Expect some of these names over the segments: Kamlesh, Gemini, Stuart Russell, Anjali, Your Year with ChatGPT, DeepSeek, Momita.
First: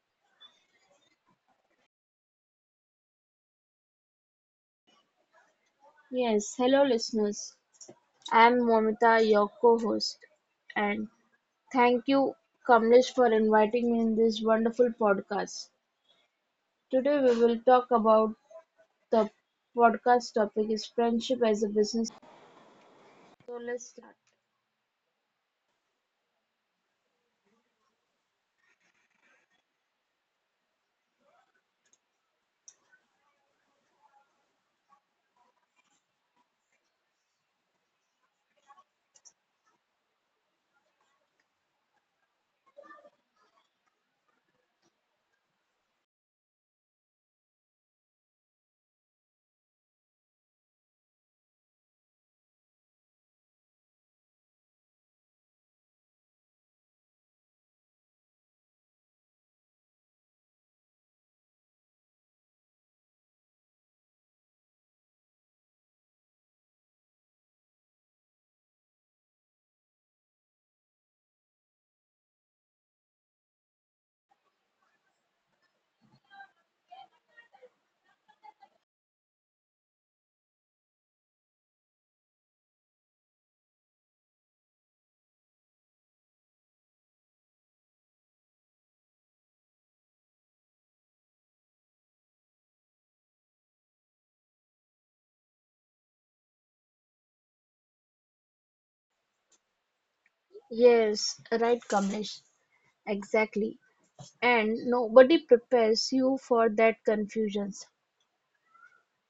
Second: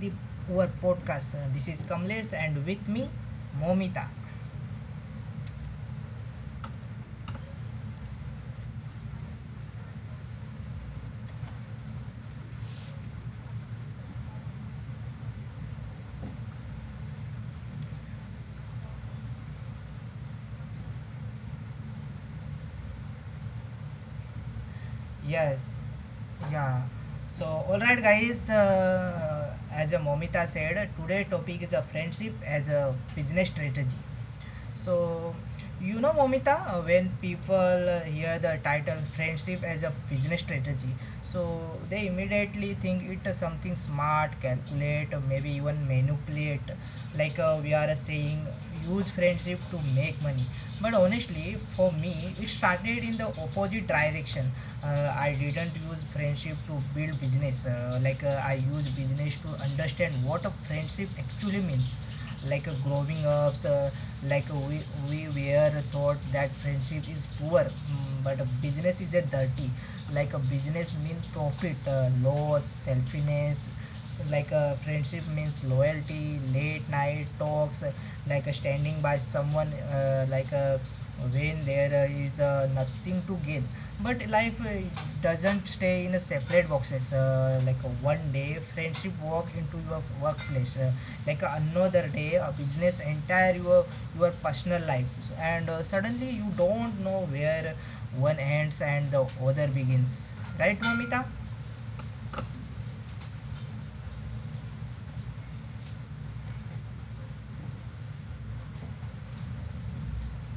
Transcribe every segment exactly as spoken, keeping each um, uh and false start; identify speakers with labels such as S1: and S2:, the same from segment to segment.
S1: the our podcast. Uh, This is Kamlesh and with me Momita.
S2: Yes, hello listeners. I'm Momita, your co-host, and thank you, Kamlesh, for inviting me in this wonderful podcast. Today we will talk about the podcast topic is friendship as a business. So let's start.
S1: Yes, yeah. So all right guys, uh, as uh, Momita said, today topic is a friendship as a business strategy. So you know Momita, uh, when people uh, hear the title friendship as a business strategy, so they immediately think it is something smart, calculate, or maybe even manipulate like uh, we are saying use friendship to make money, but honestly for me it started in the opposite direction. Uh, i didn't use friendship to build business, uh, like uh, i use business to understand what a friendship actually means. Like uh, growing up, uh, like uh, we, we were thought that friendship is poor, mm, but a business is a dirty. Like a business means profit, uh, loss, selfishness. So like a friendship means loyalty, late night talks, uh, like uh, standing by someone, uh, like a when there is uh, nothing to gain. But life uh, doesn't stay in a separate boxes. Uh, like uh, one day, friendship walk into your workplace. Uh, like uh, another day, a business entire your your personal life. So- and uh, suddenly you don't know where one ends and the other begins. Right, Mamita?
S2: Yes, right, Kamlesh. Exactly. And nobody prepares you for that confusions.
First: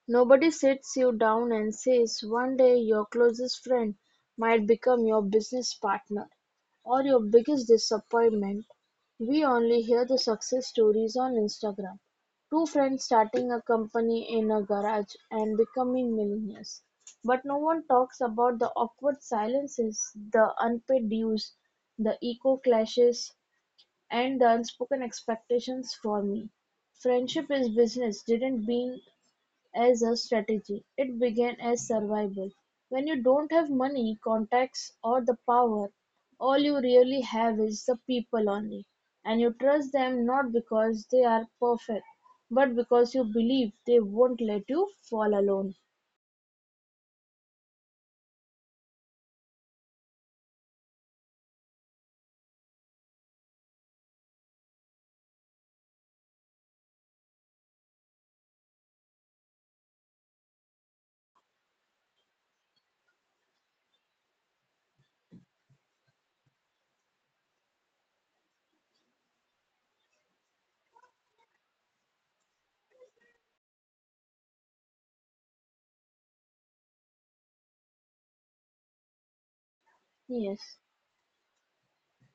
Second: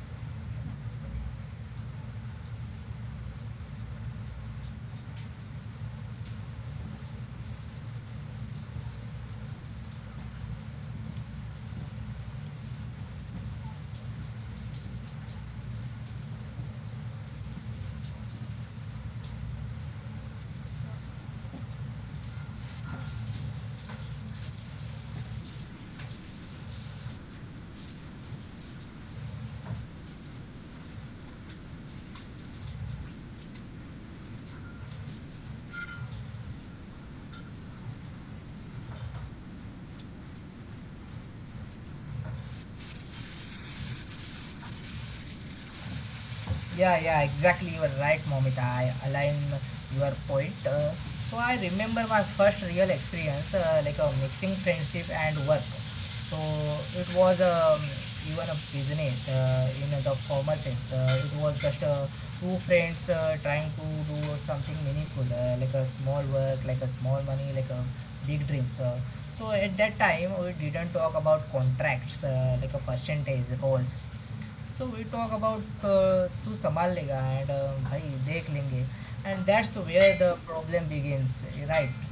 S2: Nobody sits you down and says one day your closest friend might become your business partner or your biggest disappointment. We only hear the success stories on Instagram. Two friends starting a company in a garage and becoming millionaires. But no one talks about the awkward silences, the unpaid dues, the ego clashes, and the unspoken expectations for me. Friendship is business didn't mean as a strategy, it began as survival. When you don't have money, contacts, or the power, all you really have is the people only. And you trust them not because they are perfect, but because you believe they won't let you fall alone.
S1: Yeah, yeah, exactly. You are right, Momita. I align your point. Uh, so I remember my first real experience, uh, like a mixing friendship and work. So it was um, even a business uh, in the formal sense. Uh, it was just uh, two friends uh, trying to do something meaningful, uh, like a small work, like a small money, like a big dreams. Uh, so at that time, we didn't talk about contracts, uh, like a percentage, roles. So we talk about uh, to संभाल लेगा and uh, भाई देख लेंगे, and that's where the
S2: Yes,
S1: problem begins, right?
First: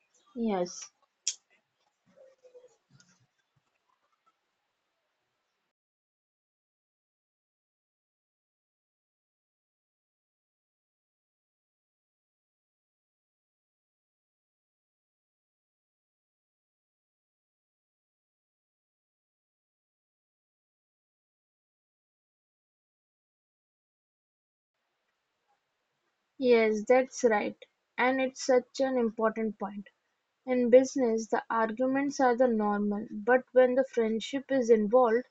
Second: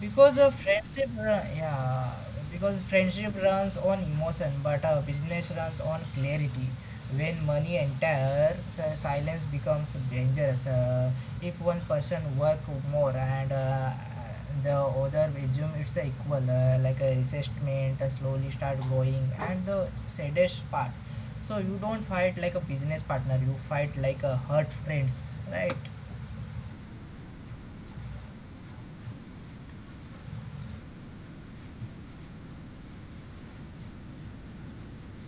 S1: because a
S2: yes,
S1: friendship ru- Yeah, because friendship runs on emotion but a business runs on clarity. When money enters, uh, silence becomes dangerous. Uh, if one person work more, and uh, the other assume it's a equal uh, like a assessment, uh, slowly start growing. And the saddest part, so you don't fight like a business partner, you fight like a hurt friends, right?
S2: yes, that's right. And it's such an important point. In business, the arguments are the normal, but when the friendship is involved,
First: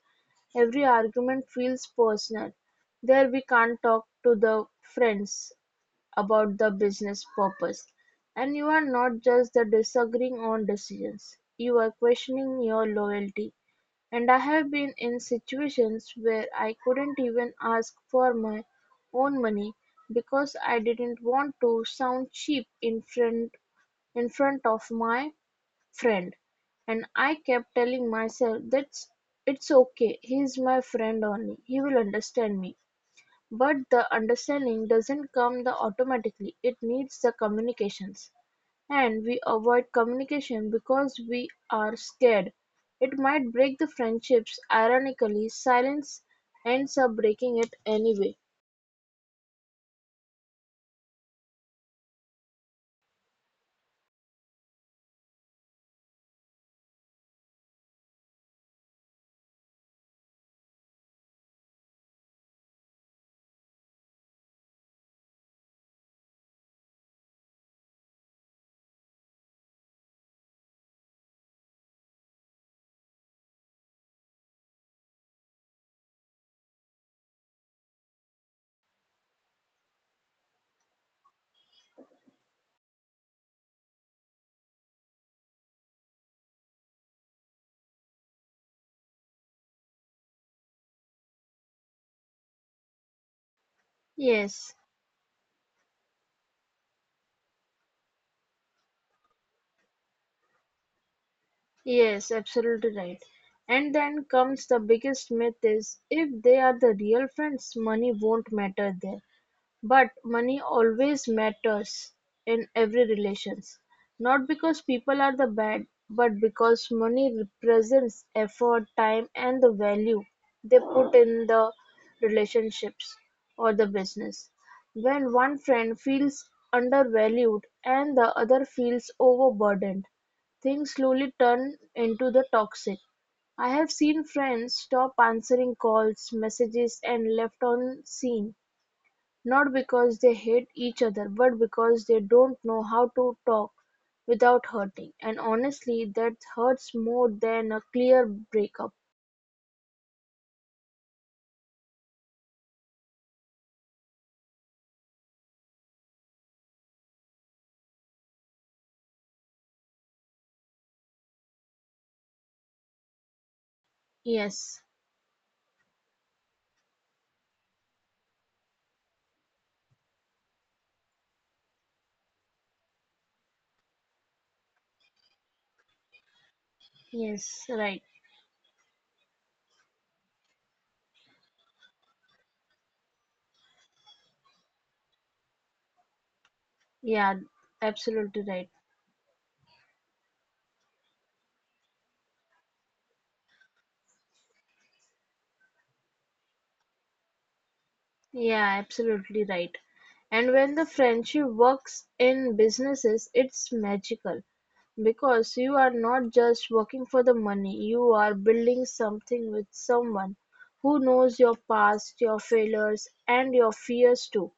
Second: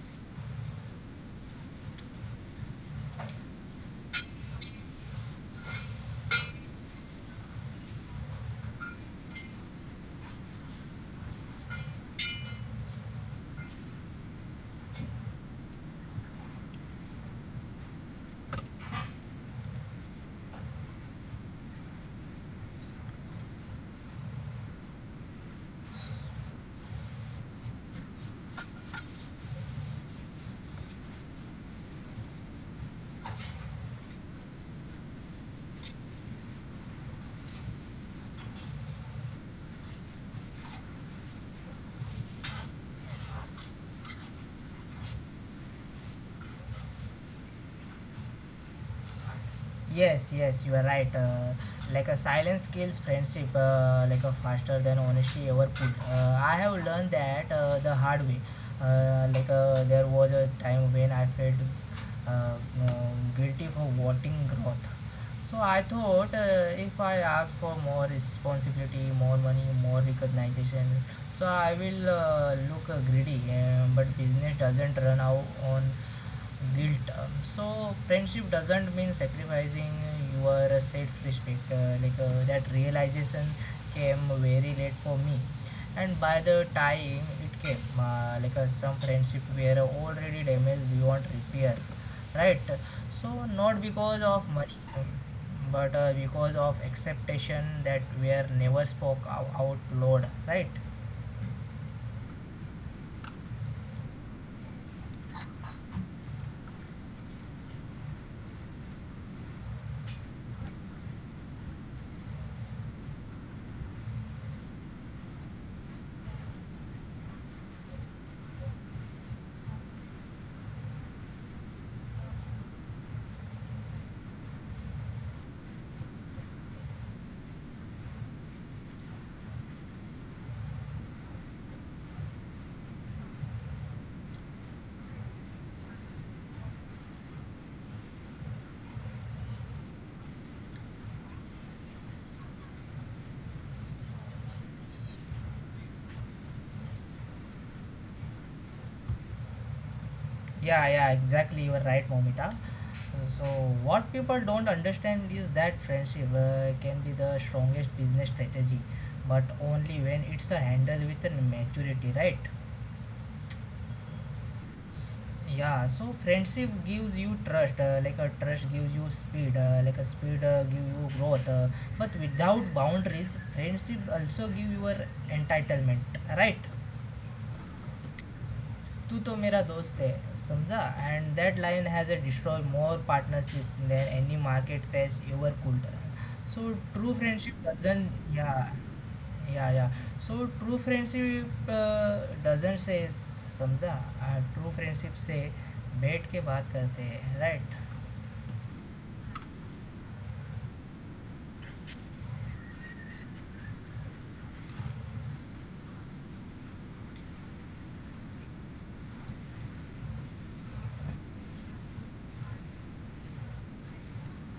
S2: every argument feels personal. There we can't talk to the friends about the business purpose. And you are not just the disagreeing on decisions. You are questioning your loyalty. And I have been in situations where I couldn't even ask for my own money because I didn't want to sound cheap in front in front of my friend. And I kept telling myself that's it's okay. He's my friend only. He will understand me. But the understanding doesn't come the automatically. It needs the communications. And we avoid communication because we are scared. It might break the friendships. Ironically, silence ends up breaking it anyway.
S1: Yes, yes, you are right. Uh, like a silence kills friendship, uh, like a faster than honesty ever could. Uh, I have learned that uh, the hard way. Uh, like uh, there was a time when I felt uh, um, guilty for wanting growth. So I thought, uh, if I ask for more responsibility, more money, more recognition, so I will uh, look uh, greedy. Um, but business doesn't run out on guilt, um, so friendship doesn't mean sacrificing your self-respect. Uh, like uh, that realization came very late for me, and by the time it came, uh, like uh, some friendship were already damaged beyond repair, right? So not because of
S2: Yes.
S1: money, but uh, because of acceptation that were never spoke ou- out loud, right?
S2: Yes, absolutely right. And then comes the biggest myth is if they are the real friends, money won't matter there. But money always matters in every relations, not because people are the bad, but because money represents effort, time, and the value they put in the relationships or the business. When one friend feels undervalued and the other feels overburdened, things slowly turn into the toxic. I have seen friends stop answering calls, messages, and left on scene not because they hate each other but because they don't know how to talk without hurting. And honestly, that hurts more than a clear breakup.
S1: Yeah, yeah, exactly. You are right, Momita. So, what people don't understand is that friendship uh, can be the strongest business strategy, but only when it's a handle with a maturity, right?
S2: Yes,
S1: Yeah, so friendship gives you trust, uh, like a trust gives you speed, uh, like a speed uh, give you growth. Uh, but without boundaries, friendship also give your entitlement, right?
S2: yes, right.
S1: तू तो मेरा दोस्त है समझा and that line has a destroy more partnership than any market crash ever could. So true
S2: Yeah,
S1: friendship doesn't
S2: absolutely
S1: या
S2: right.
S1: या या so true friendship doesn't से समझा ट्रू फ्रेंडशिप से बैठ के बात करते हैं right.
S2: Yeah, absolutely right. And when the friendship works in businesses, it's magical because you are not just working for the money, you are building something with someone who knows your past, your failures, and your fears too.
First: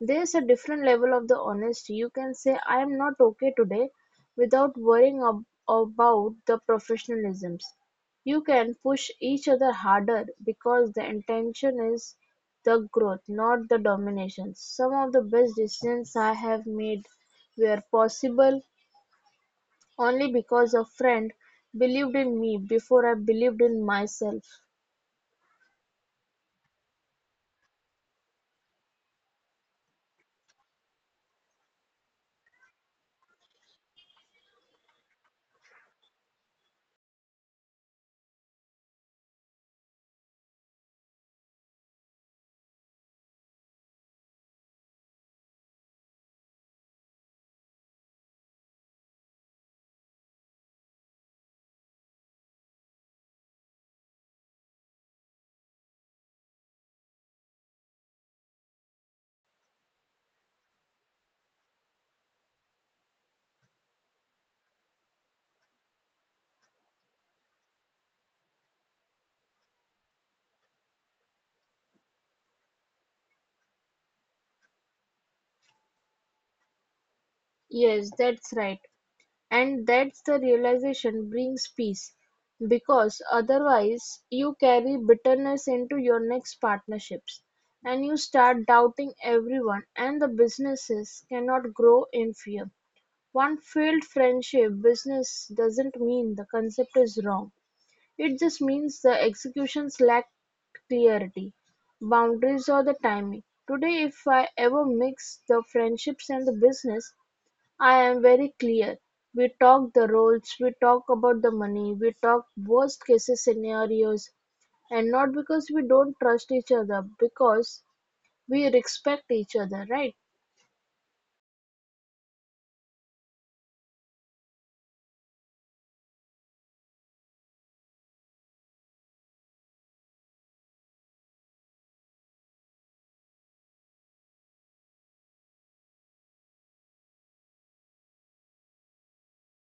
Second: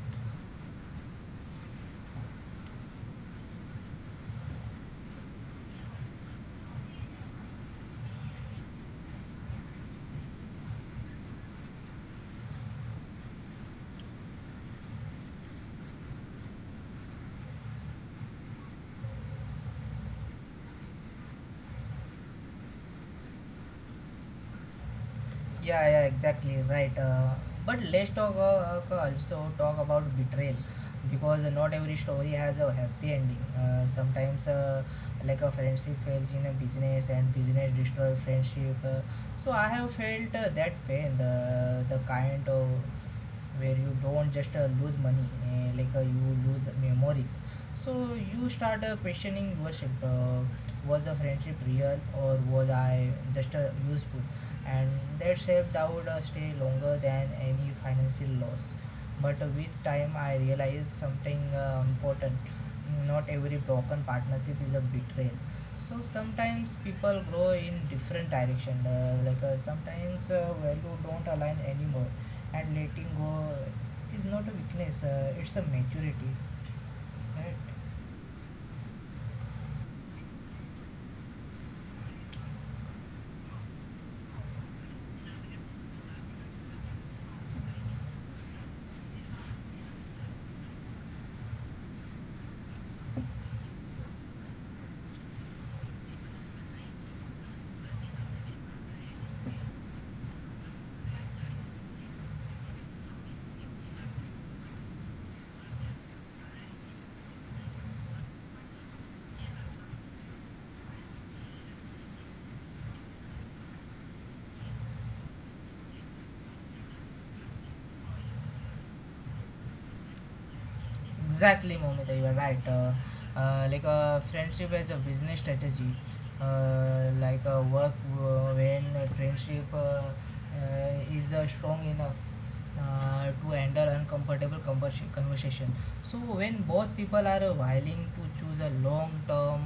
S2: There's a different level of the honesty, you can say "I'm not okay today" without worrying ab- about the professionalisms. You can push each other harder because the intention is the growth, not the domination. Some of the best decisions I have made were possible only because a friend believed in me before I believed in myself.
S1: Yeah, yeah, exactly, right. Uh, but let's talk uh, uh, also talk about betrayal, because not every story has a happy ending. Uh, sometimes, uh, like a friendship fails in a business and business destroys friendship. Uh, so I have felt uh, that pain, the the kind of where you don't just uh, lose money, uh, like uh, you lose memories. So you start uh, questioning yourself, uh, was a friendship real or was I just uh, useful? And that self-doubt uh, stay longer than any financial loss. But with time I realized something uh, important: not every broken partnership is a betrayal. So sometimes people grow in different direction, uh, like uh, sometimes uh, value don't align anymore, and letting go is not a weakness, uh, it's a maturity, right?
S2: Yes, that's right. And that's the realization brings peace, because otherwise you carry bitterness into your next partnerships and you start doubting everyone and the businesses cannot grow in fear. One failed friendship business doesn't mean the concept is wrong. It just means the executions lack clarity, boundaries or the timing. Today if I ever mix the friendships and the business, I am very clear. We talk the roles, we talk about the money, we talk worst cases scenarios, and not because we don't trust each other, because we respect each other, right?
S1: Exactly, Momita, you are right. Uh, uh, like a friendship as a business strategy, uh, like a work, uh, when a friendship uh, uh, is uh, strong enough uh, to handle uncomfortable conversation. So when both people are uh, willing to choose a long-term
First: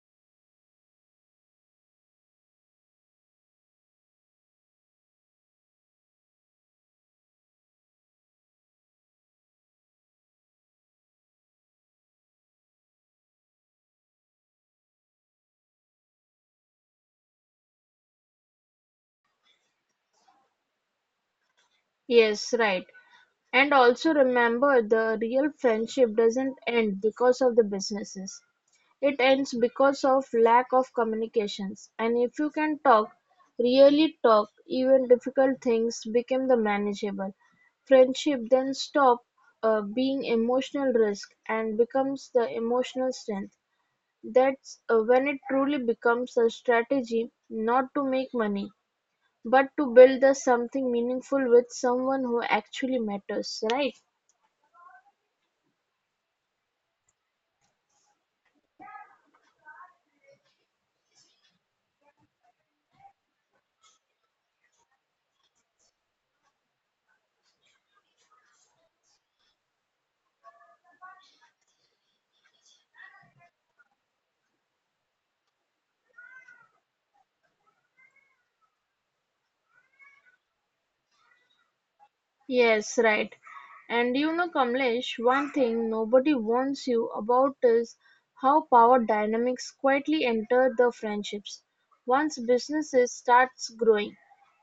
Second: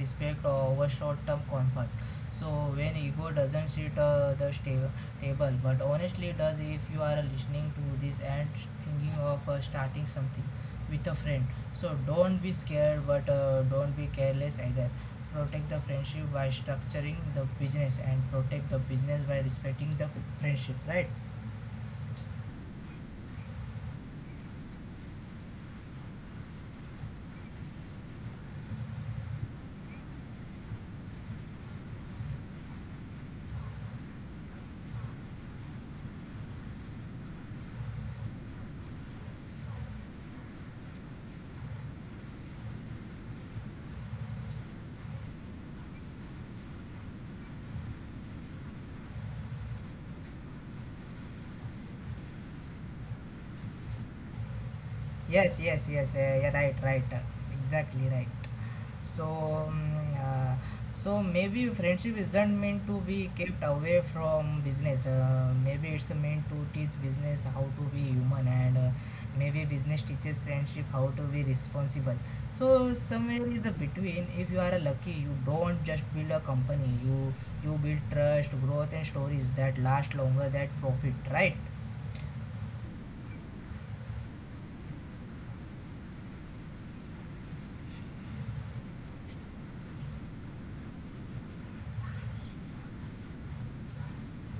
S1: respect over short-term comfort. So when ego doesn't sit uh, the sta- table, but honestly does. If you are listening to this and thinking of uh, starting something with a friend, so don't be scared, but uh, don't be careless either. Protect the friendship by structuring the business, and protect the business by respecting the friendship, right?
S2: Yes, right. And also remember the real friendship doesn't end because of the businesses. It ends because of lack of communications, and if you can talk, really talk, even difficult things become the manageable. Friendship then stop uh, being emotional risk and becomes the emotional strength. That's uh, when it truly becomes a strategy not to make money, but to build the something meaningful with someone who actually matters, right?
S1: Yes, yes, yes. Uh, yeah, right, right. uh, Exactly right. So, mm, uh, so maybe friendship isn't meant to be kept away from business. Uh, maybe it's meant to teach business how to be human, and uh, maybe business teaches friendship how to be responsible. So somewhere is a between. If you are lucky, you don't just build a company. You you build trust, growth, and stories that last longer that profit, right?
S2: Yes, right. And you know, Kamlesh, one thing nobody warns you about is how power dynamics quietly enter the friendships. Once businesses starts growing,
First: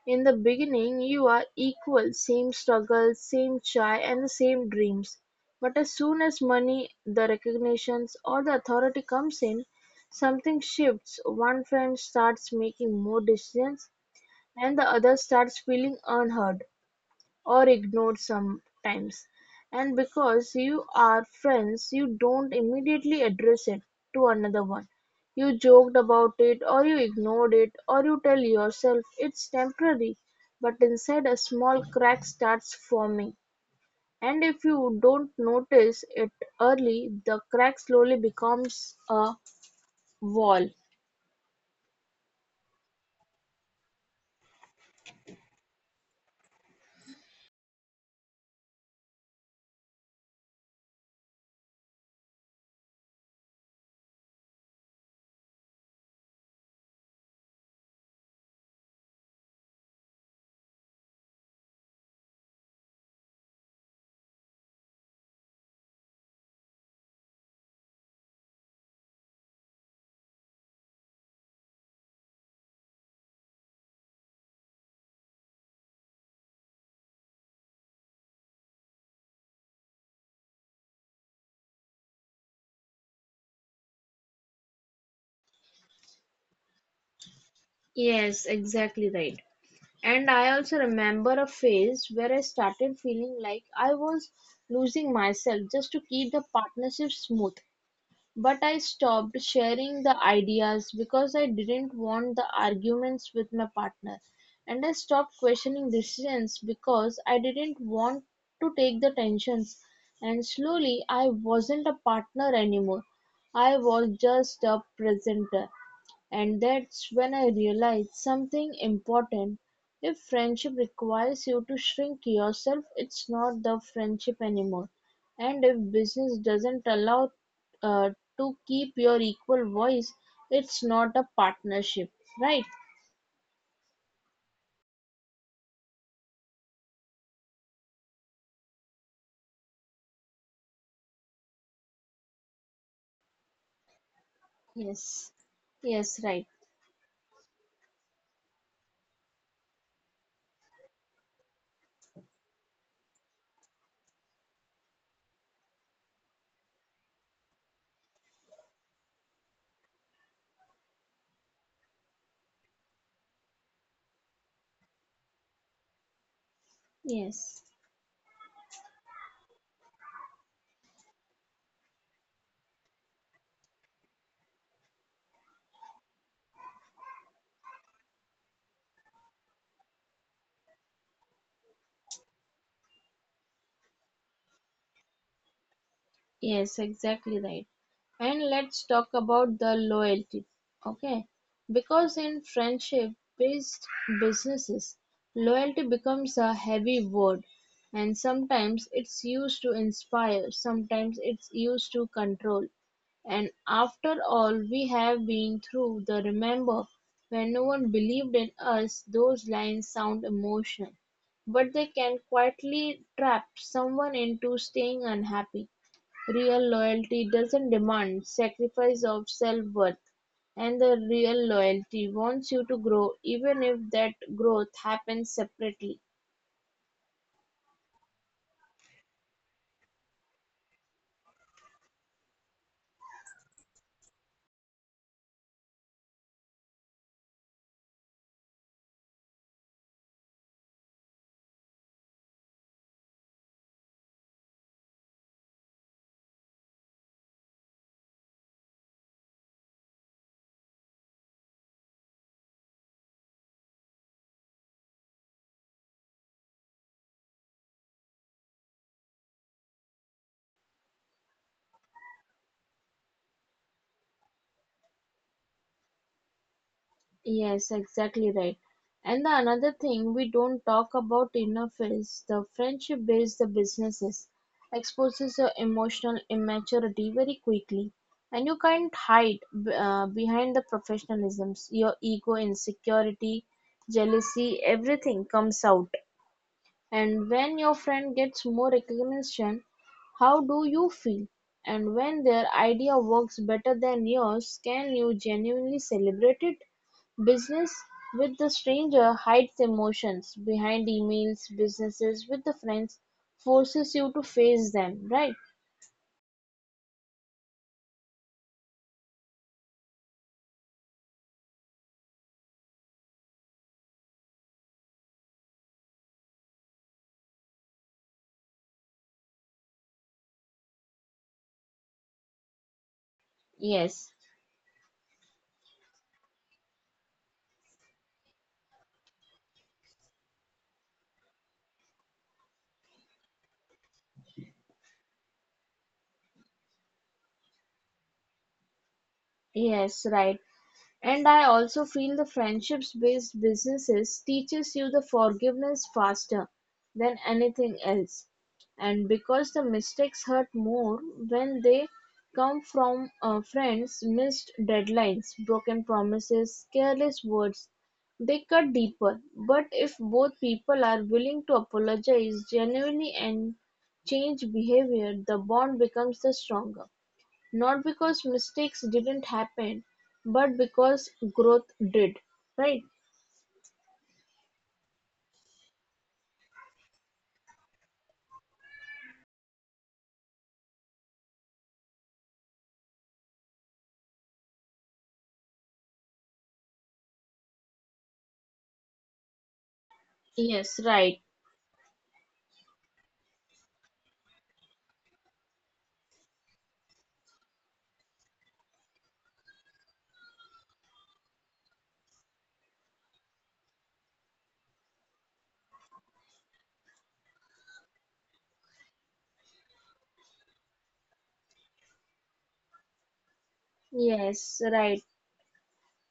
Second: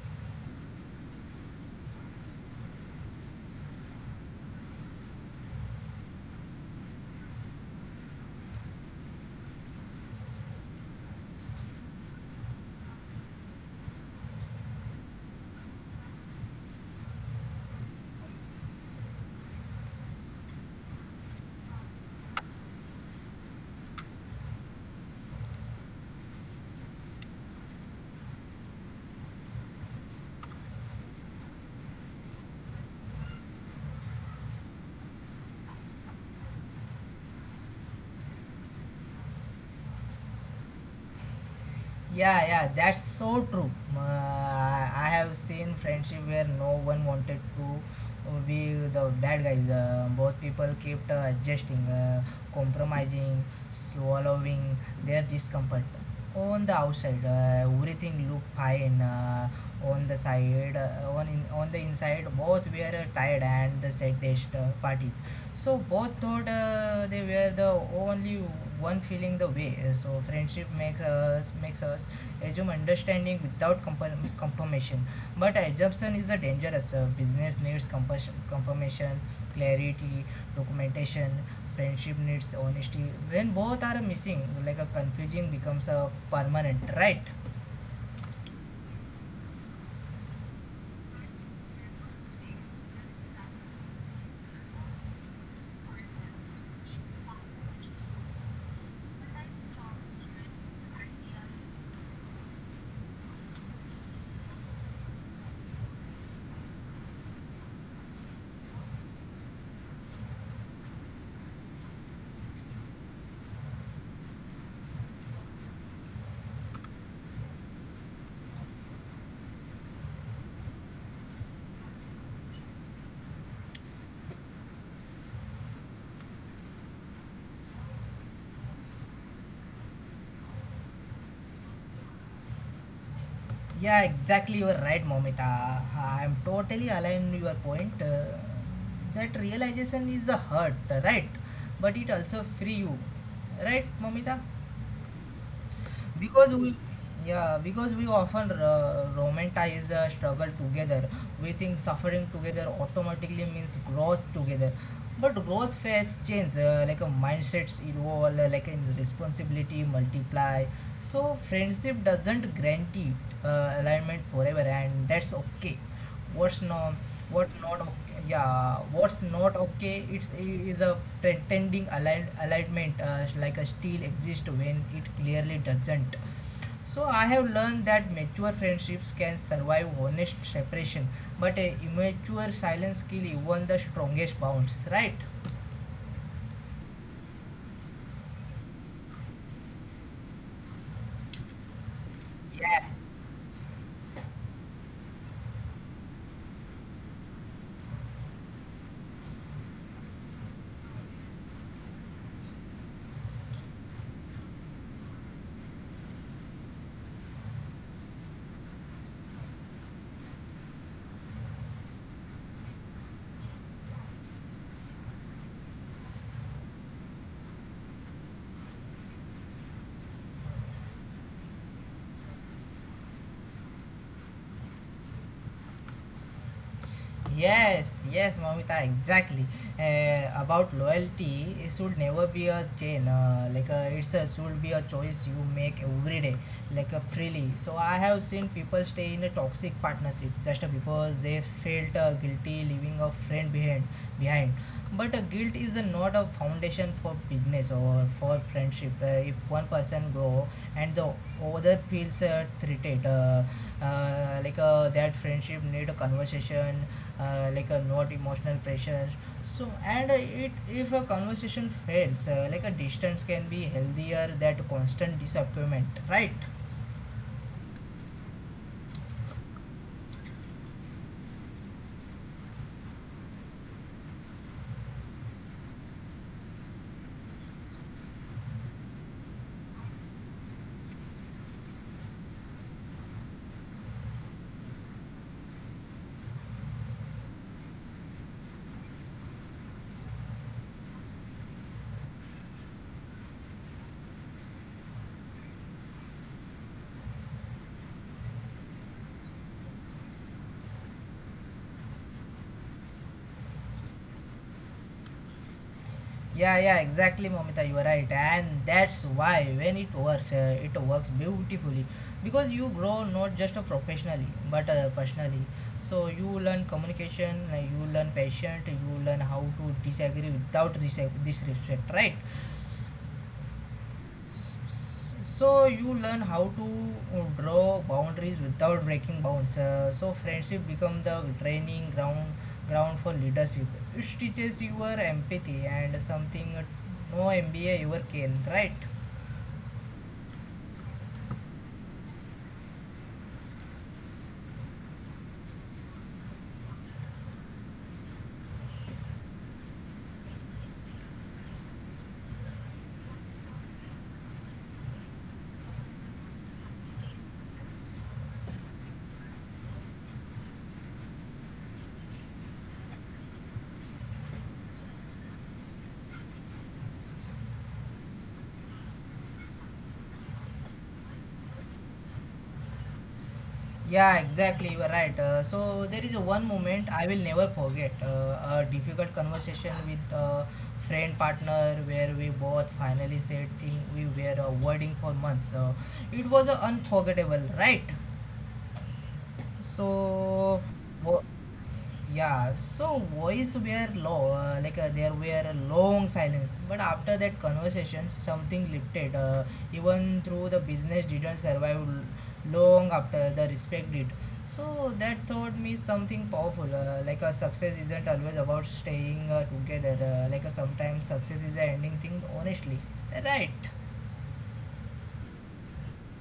S2: in the beginning you are equal, same struggles, same chai, and the same dreams. But as soon as money, the recognitions, or the authority comes in, something shifts. One friend starts making more decisions, and the other starts feeling unheard. Or ignored sometimes. And because you are friends, you don't immediately address it to another one. You joked about it, or you ignored it, or you tell yourself it's temporary. But inside, a small crack starts forming. And if you don't notice it early, the crack slowly becomes a wall.
S1: Yeah, yeah, that's so true. Uh, I have seen friendship where no one wanted to be the bad guys. Uh, both people kept uh, adjusting, uh, compromising, swallowing their discomfort. On the outside, uh, everything looked fine. Uh, on the side, uh, on in, on the inside, both were uh, tired and the saddest uh, parties. So both thought uh, they were the only one feeling the way. So friendship makes us makes us assume understanding without confirm- confirmation. But assumption is a dangerous. Uh, business needs compas- confirmation, clarity, documentation. Friendship needs honesty. When both are missing, like a confusing becomes a permanent, right?
S2: Yes, exactly right. And I also remember a phase where I started feeling like I was losing myself just to keep the partnership smooth. But I stopped sharing the ideas because I didn't want the arguments with my partner. And I stopped questioning decisions because I didn't want to take the tensions. And slowly, I wasn't a partner anymore. I was just a presenter. And that's when I realized something important: if friendship requires you to shrink yourself, it's not the friendship anymore. And if business doesn't allow uh, to keep your equal voice, it's not a partnership, right?
S1: Yeah, exactly. You are right, Momita. I'm totally aligned with your point. Uh, that realization is a hurt, right? But it also free you, right, Momita?
S2: Yes. Yes, right.
S1: Because we Yeah, because we often uh, romanticize uh, struggle together. We think suffering together automatically means growth together. But growth phase change, uh, like a mindsets evolve, uh, like in responsibility multiply. So friendship doesn't guarantee uh, alignment forever, and that's okay. what's not what
S2: Yes,
S1: not okay, yeah, what's not okay it's is a pretending align, alignment uh, like a steel exists when it clearly doesn't. So I have learned that mature friendships can survive honest separation, but a immature silence kill even the strongest bonds, right?
S2: yes, exactly right. And let's talk about the loyalty, okay, because in
S1: Yeah.
S2: friendship based businesses loyalty becomes a heavy word, and sometimes it's used to inspire, sometimes it's used to control. And after all we have been through, the remember when no one believed in us, those lines sound emotional, but they can quietly trap someone into staying unhappy. Real loyalty doesn't demand sacrifice of self-worth, and the real loyalty wants you to grow even if that growth happens separately.
S1: Yes, yes, Mamita, exactly. Uh, about loyalty, it should never be a chain. Uh, like uh, it's a, should be a choice you make every day, like uh, freely. So I have seen people stay in a toxic partnership just because they felt uh, guilty leaving a friend behind. Behind, but uh, guilt is uh, not a foundation for business or for friendship. Uh, if one person grow and the other feels uh, treated, uh, uh, like uh, that friendship need a conversation, uh, like a not emotional pressure. So and uh, it if a conversation fails, uh, like a distance can be healthier than constant disappointment, right?
S2: Yes, exactly right. And the another thing we don't talk about enough is the friendship based the businesses exposes your emotional immaturity very quickly, and you can't hide b- uh, behind the professionalisms. Your ego, insecurity, jealousy, everything comes out. And when your friend gets more recognition, how do you feel? And when their idea works better than yours, can you genuinely celebrate it? Business with the stranger hides emotions behind emails, businesses with the friends forces you to face them, right?
S1: Yeah, yeah, exactly, Momita, you are right. And that's why when it works, uh, it works beautifully, because you grow not just uh, professionally but uh, personally. So you learn communication, uh, you learn patience, you learn how to disagree without dis- disrespect, right?
S2: Yes,
S1: So you learn how to uh, draw boundaries without breaking bounds. Uh, so friendship become the training ground ground for leadership. It teaches your empathy and something uh, no M B A ever can, right?
S2: yes, right. And I also feel the friendships-based businesses teaches you the forgiveness faster than anything else. And because the mistakes hurt more when they come from uh, friends, missed deadlines, broken promises, careless words, they cut deeper. But if both people are willing to apologize genuinely and change behavior, the bond becomes the stronger. Not because mistakes didn't happen, but because growth did, right?
S1: Yeah, exactly, you are right. Uh, so there is one moment I will never forget, uh, a difficult conversation with a friend partner where we both finally said things we were avoiding for months. Uh, it was uh, unforgettable, right? So,
S2: Yes, right.
S1: wo- yeah, so voice were low, uh, like uh, there were a long silence. But after that conversation, something lifted. Uh, even through the business didn't survive l- long after, the respect did. So that taught me something powerful. Uh, like a success isn't always about staying uh, together. Uh, like uh, sometimes success is a ending thing, honestly. Right.
S2: Yes, right.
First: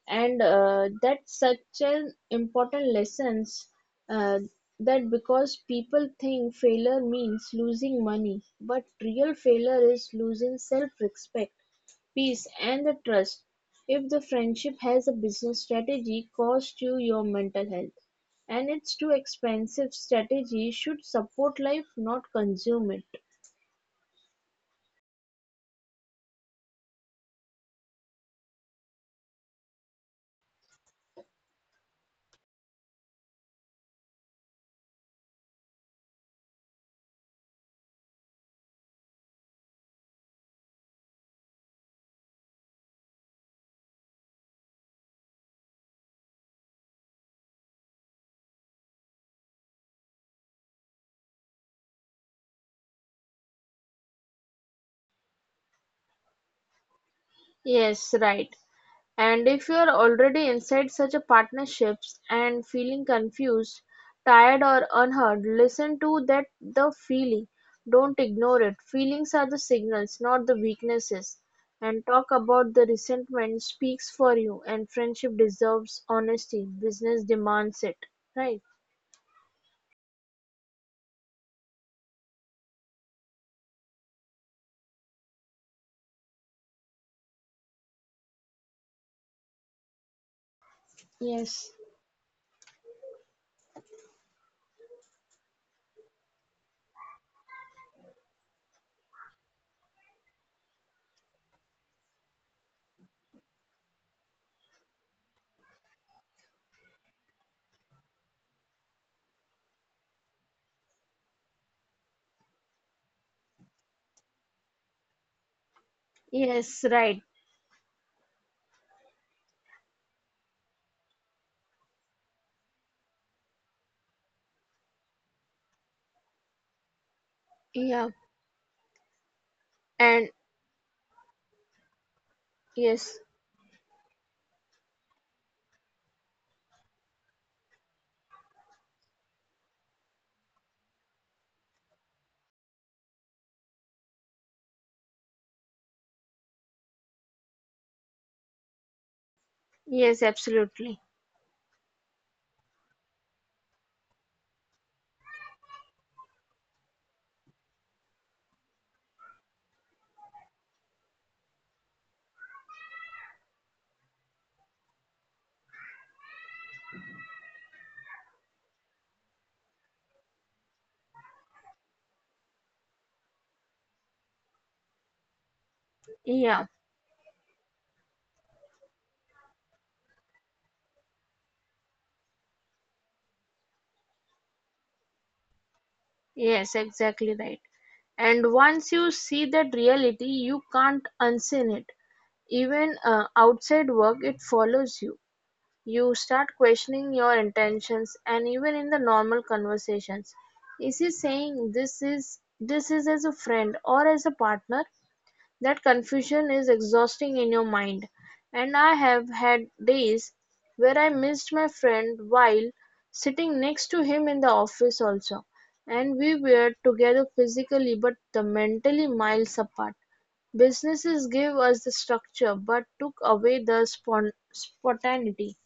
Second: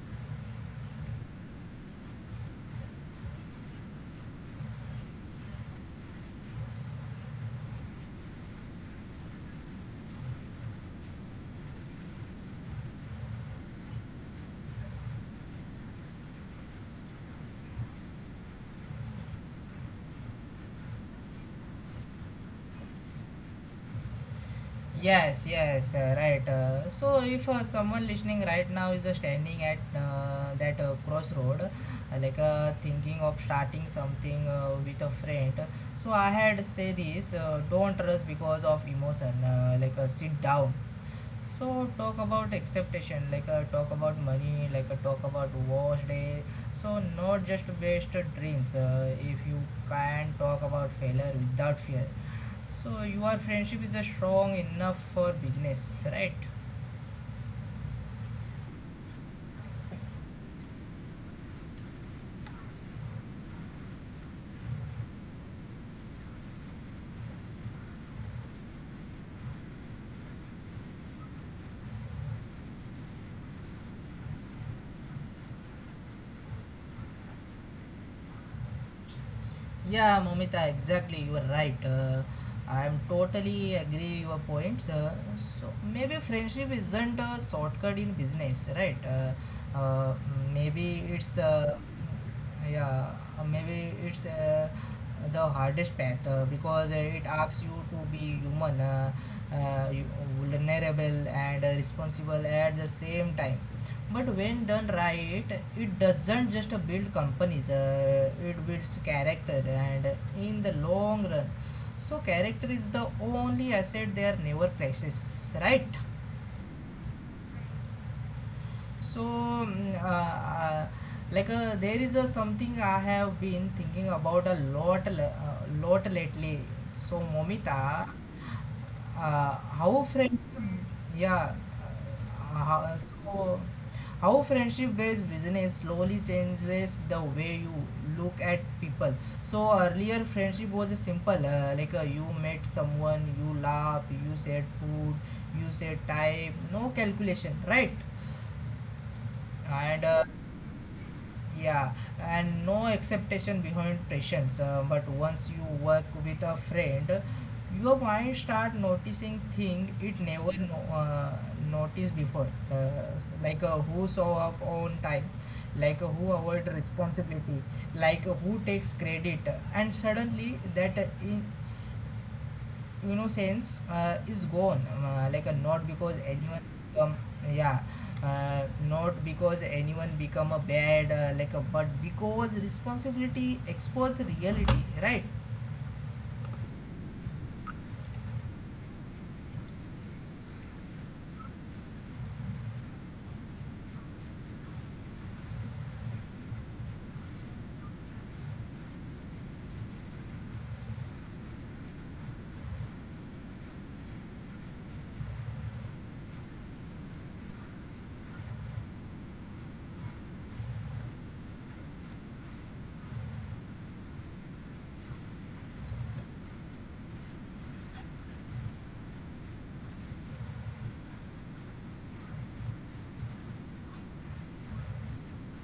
S2: And uh, that's such an important lessons uh, that because people think failure means losing money, but real failure is losing self-respect, peace, and the trust. If the friendship has a business strategy, cost you your mental health. And it's too expensive strategy should support life, not consume it.
S1: Yes, yes, uh, right. Uh, so, if uh, someone listening right now is uh, standing at uh, that uh, crossroad, uh, like uh, thinking of starting something uh, with a friend, so I had say this: uh, don't rush because of emotion. Uh, like uh, sit down, so talk about acceptation, like uh, talk about money, like uh, talk about wash day, so not just based dreams. Uh, if you can talk about failure without fear, so your friendship is uh, strong enough for business, right?
S2: Yes, right. And if you are already inside such a partnerships and feeling confused, tired or unheard, listen to that the feeling. Don't ignore it. Feelings are the signals, not the weaknesses. And talk about the resentment speaks for you and friendship deserves honesty. Business demands it. Right.
S1: Yeah, Momita, exactly. You are right. Uh, I am totally agree your points. Uh, so maybe friendship isn't a shortcut in business, right? Uh, uh, maybe it's uh,
S2: Yes.
S1: yeah, uh, maybe it's uh, the hardest path uh, because uh, it asks you to be human, uh, uh, you- vulnerable and uh, responsible at the same time. But when done right, it doesn't just build companies, uh, it builds character and in the long run. So, character is the only asset there never prices, right?
S2: Yes, right.
S1: So, mm, uh, uh, like uh, there is a something I have been thinking about a lot, uh, lot lately. So,
S2: Yeah.
S1: Momita, Uh, how
S2: And
S1: friendship, yeah, uh, how,
S2: yes.
S1: so how friendship-based business slowly changes the way you look at people. So earlier, friendship was simple, uh, like uh, you met someone, you laugh, you said food, you said time, no calculation, right? And
S2: Yes,
S1: uh,
S2: absolutely.
S1: yeah and no expectation behind patience. Uh, but once you work with a friend, your mind start noticing things it never no, uh, noticed before, uh, like uh, who show up on time, like uh, who avoid responsibility, like uh, who takes credit, and suddenly that uh, in innocence uh, is gone, uh, like uh, not because
S2: Yeah,
S1: anyone become yeah uh, not because anyone become a bad, uh, like a but because responsibility expose reality, right?
S2: yes, exactly right. And once you see that reality, you can't unseen it. Even uh, outside work, it follows you. You start questioning your intentions, and even in the normal conversations, is he saying this is this is as a friend or as a partner? That confusion is exhausting in your mind, and I have had days where I missed my friend while sitting next to him in the office also, and we were together physically but the mentally miles apart. Businesses gave us the structure but took away the spon- spontaneity,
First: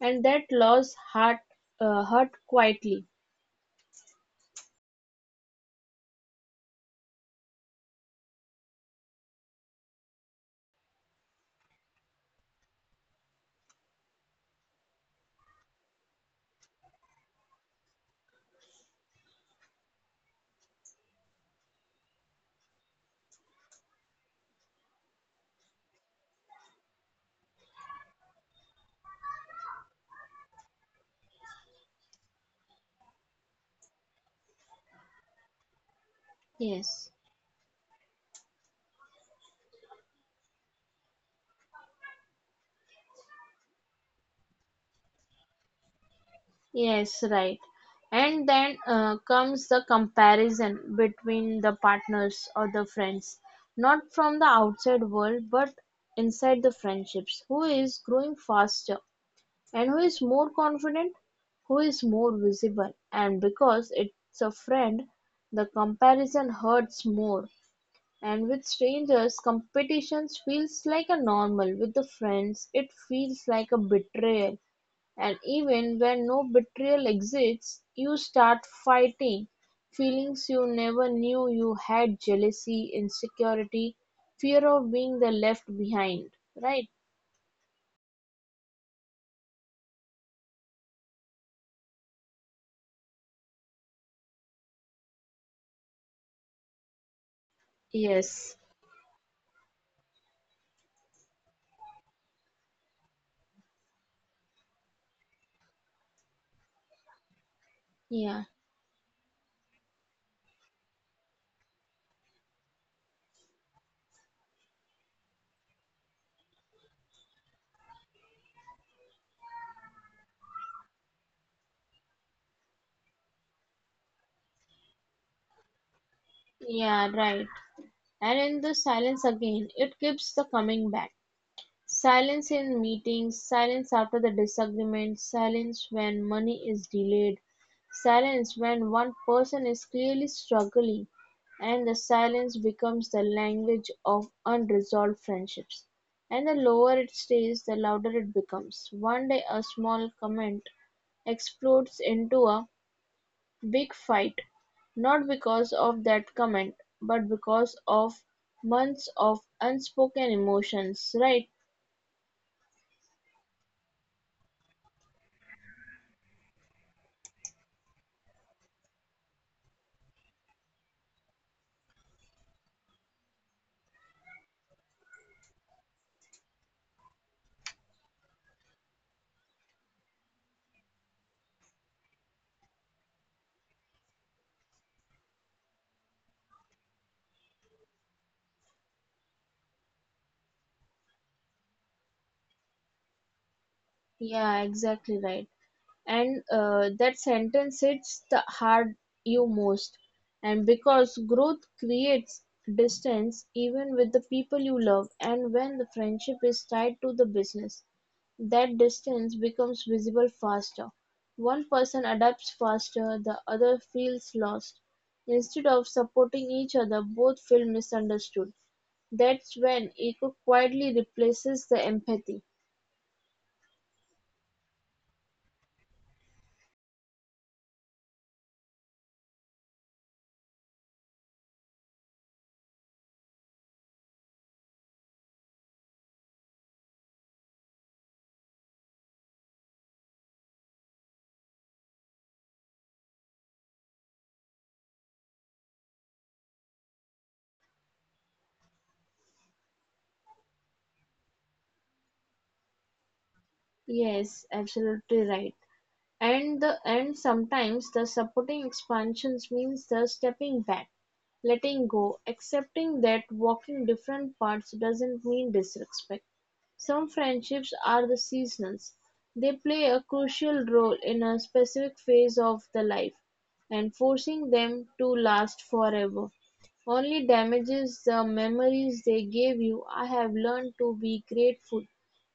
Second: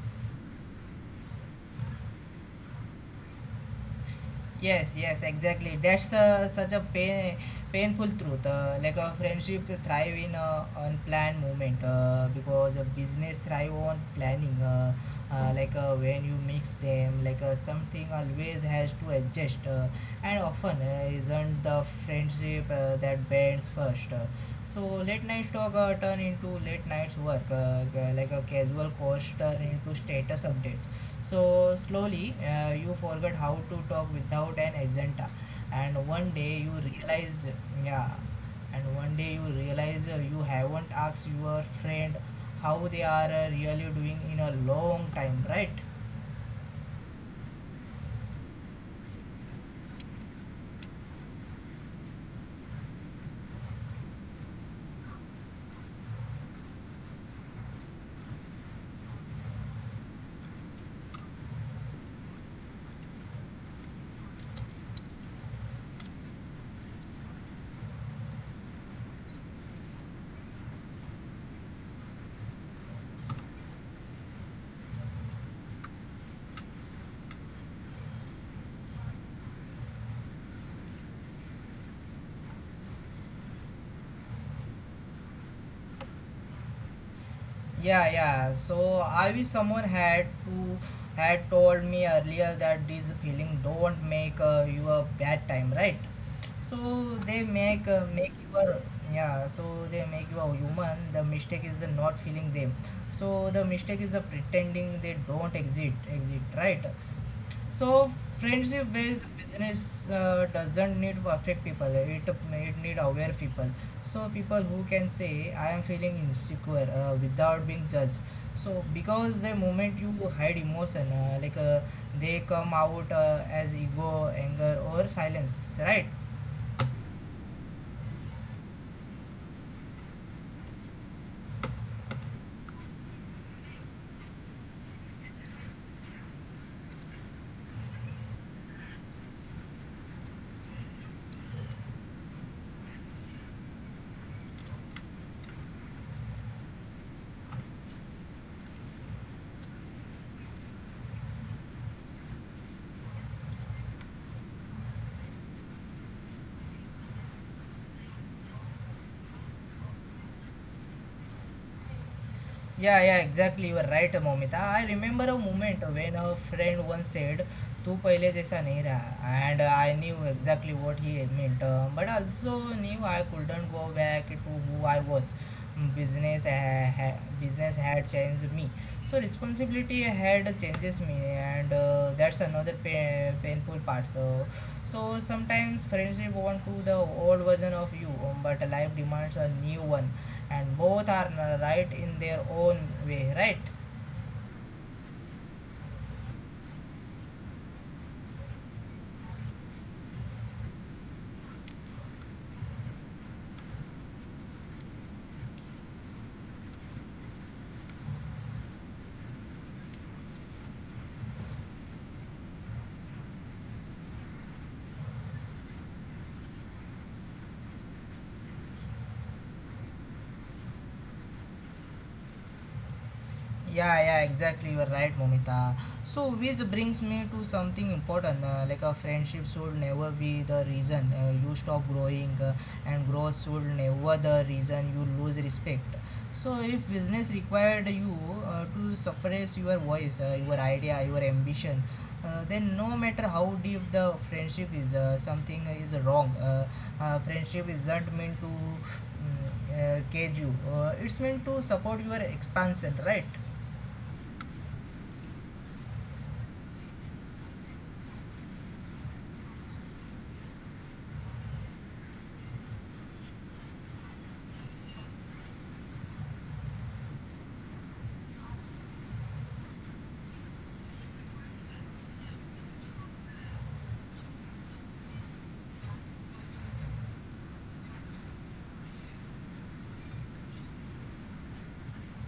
S2: and that loss hurt, uh, hurt quietly.
S1: Yes, yes, exactly. That's uh, such a pain, painful truth. Uh, like a friendship thrive in a unplanned moment uh, because a business thrive on planning. Uh, uh, like uh, when you mix them, like uh, something always has to adjust, uh, and often uh, isn't the friendship uh, that bends first. Uh, so late night talk uh, turn into late nights work, uh, g- like a casual course turn into status updates. So slowly uh, you forget how to talk without an agenda, and one day you
S2: Yes.
S1: realize, yeah, and one day you realize uh, you haven't asked your friend how they are uh, really doing in a long time, right?
S2: Yes, right. And then uh, comes the comparison between the partners or the friends, not from the outside world, but inside the friendships. Who is growing faster and who is more confident, who is more visible. And because it's a friend, the comparison hurts more. And with strangers, competition feels like a normal. With the friends, it feels like a betrayal. And even when no betrayal exists, you start fighting feelings you never knew you had jealousy, insecurity, fear of being the left behind, right?
S1: Yeah, yeah. So I wish someone had to had told me earlier that this feeling don't make uh, you a bad time, right? So they make uh, make
S2: Yes.
S1: you a yeah. So they make you a human. The mistake is not feeling them. So the mistake is uh, pretending they don't exist exist, right? So
S2: Yeah,
S1: friendship based business uh, doesn't need perfect people. It it need aware people. So people who can say I am feeling insecure uh, without being judged. So because the moment you hide emotion, uh, like uh, they come out uh, as ego, anger, or silence, right?
S2: yeah, right. And in the silence again, it keeps the coming back. Silence in meetings, silence after the disagreement, silence when money is delayed, silence when one person is clearly struggling, and the silence becomes the language of unresolved friendships. And the lower it stays, the louder it becomes. One day, a small comment explodes into a big fight, not because of that comment, but because of months of unspoken emotions, right?
S1: Yeah, yeah, exactly. You are right, Momita. I remember a moment when a friend once said, "तू पहले जैसा नहीं रहा," and I knew exactly what he meant, uh, but also knew I couldn't go back to who I was. Business, ha- ha- business had changed me, so responsibility had changes me, and uh, that's another pain, painful part. So, so Sometimes friendship want to the old version of you, um, but life demands a new one and both are right in their own way, right?
S2: Yeah, exactly right. And uh, that sentence hits the heart you most. And because growth creates distance even with the people you love, and when the friendship is tied to the business, that distance becomes visible faster. One person adapts faster, the other feels lost. Instead of supporting each other, both feel misunderstood. That's when ego quietly replaces the empathy.
S1: Yeah, yeah, exactly. You're right, Momita. So, which brings me to something important. Uh, like a friendship should never be the reason uh, you stop growing, uh, and growth should never the reason you lose respect. So, if business required you uh, to suppress your voice, uh, your idea, your ambition, uh, then no matter how deep the friendship is, uh, something is wrong. Uh, uh, friendship isn't meant to mm, uh, cage you. Uh, it's meant to support your expansion, right?
S2: Yes, absolutely right. And the and sometimes the supporting expansions means the stepping back, letting go, accepting that walking different paths doesn't mean disrespect. Some friendships are the seasons. They play a crucial role in a specific phase of the life, and forcing them to last forever only damages the memories they gave you. I have learned to be grateful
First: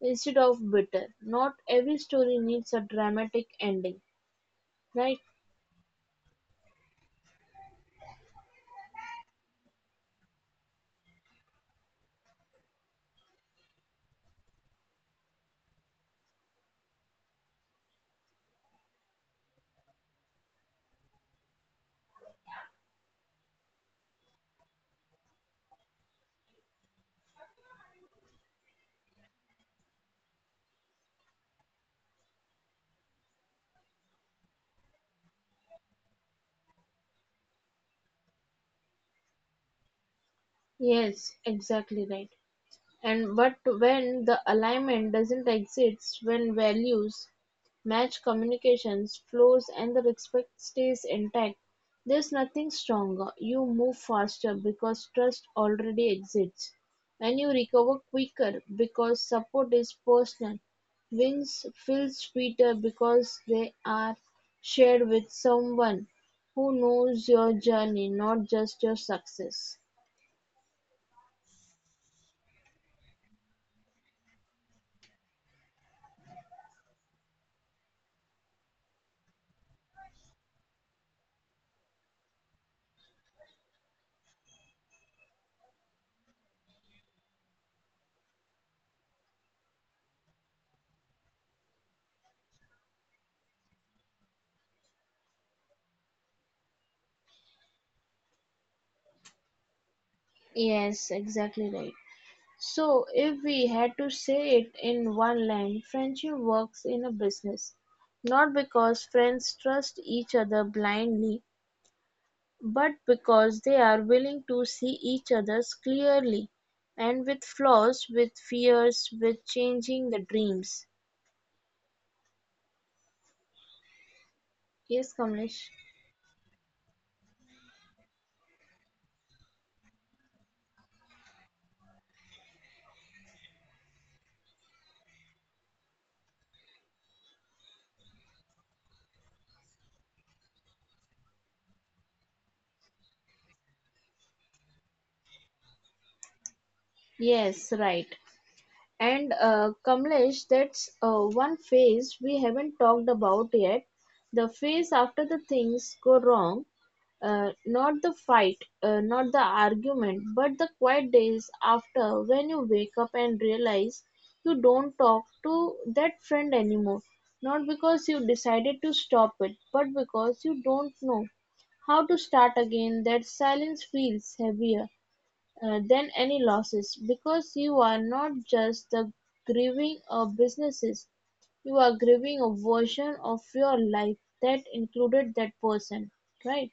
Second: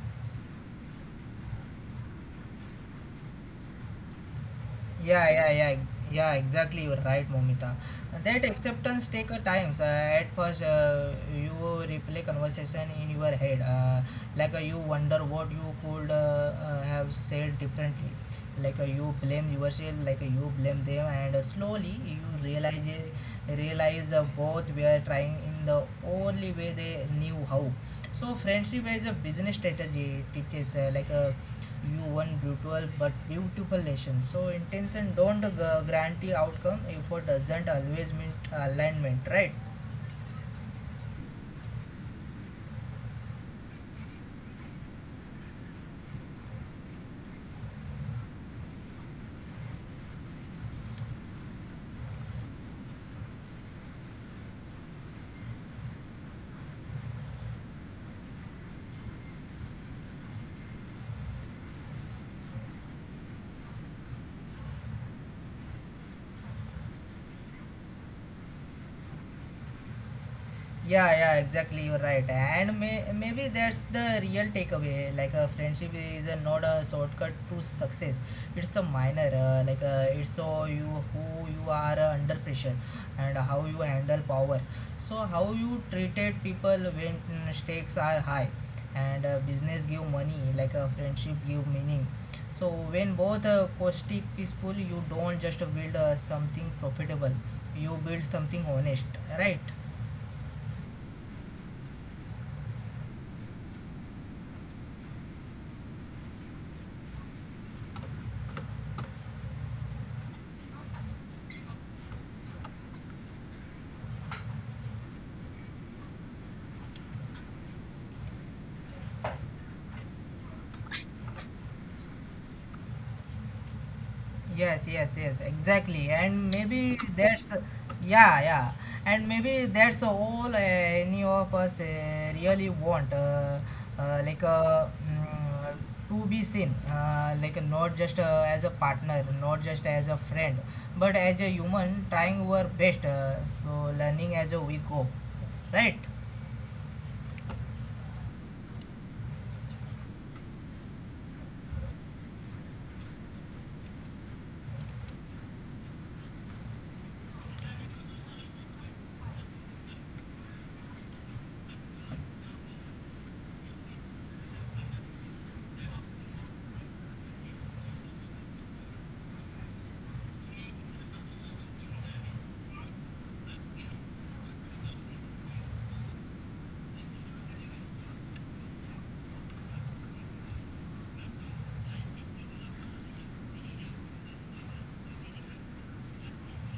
S2: instead of bitter. Not every story needs a dramatic ending, right?
S1: Yeah, yeah, yeah, yeah. Exactly, you're right, Momita. That acceptance take a time. So at first, uh, you replay conversation in your head, uh, like uh, you wonder what you could uh, uh, have said differently. Like uh, you blame yourself, like uh, you blame them, and uh, slowly you realize realize uh, both were trying in the only way they knew how. So friendship is a business strategy. It teaches uh, like a you one brutal but beautiful nation. So intention don't guarantee outcome. Effort doesn't always mean alignment, right?
S2: Yes, exactly right. And but when the alignment doesn't exist, when values match communications flows and the respect stays intact, there's nothing stronger. You move faster because trust already exists, and you recover quicker because support is personal. Wins feel sweeter because they are shared with someone who knows your journey, not just your success.
S1: Yeah, yeah, exactly. You're right. And may, maybe that's the real takeaway. Like a Friendship is a, not a shortcut to success. It's a minor. Uh, like uh, it's so you who you are uh, under pressure, and how you handle power. So how you treated people when mm, stakes are high, and uh, business give money. Like a friendship give meaning. So when both uh, caustic peaceful, you don't just build uh, something profitable. You build something honest. Right.
S2: Yes, exactly right. So, if we had to say it in one line, friendship works in a business, not because friends trust each other blindly, but because they are willing to see each other's clearly and with flaws, with fears, with changing the dreams.
S1: Yes, yes,
S2: Yes,
S1: yes,
S2: Kamlesh.
S1: exactly. And maybe that's, yeah, yeah. And maybe that's all uh, any of us uh, really want, uh, uh, like uh, mm, to be seen, uh, like not just uh, as a partner, not just as a friend, but as a human trying our best, uh, so learning as we go, right?
S2: Yes, right. And uh, Kamlesh, that's uh, one phase we haven't talked about yet. The phase after the things go wrong, uh, not the fight, uh, not the argument, but the quiet days after when you wake up and realize you don't talk to that friend anymore. Not because you decided to stop it, but because you don't know how to start again. That silence feels heavier uh, than any losses, because you are not just the grieving a businesses, you are grieving a version of your life that included that person, right?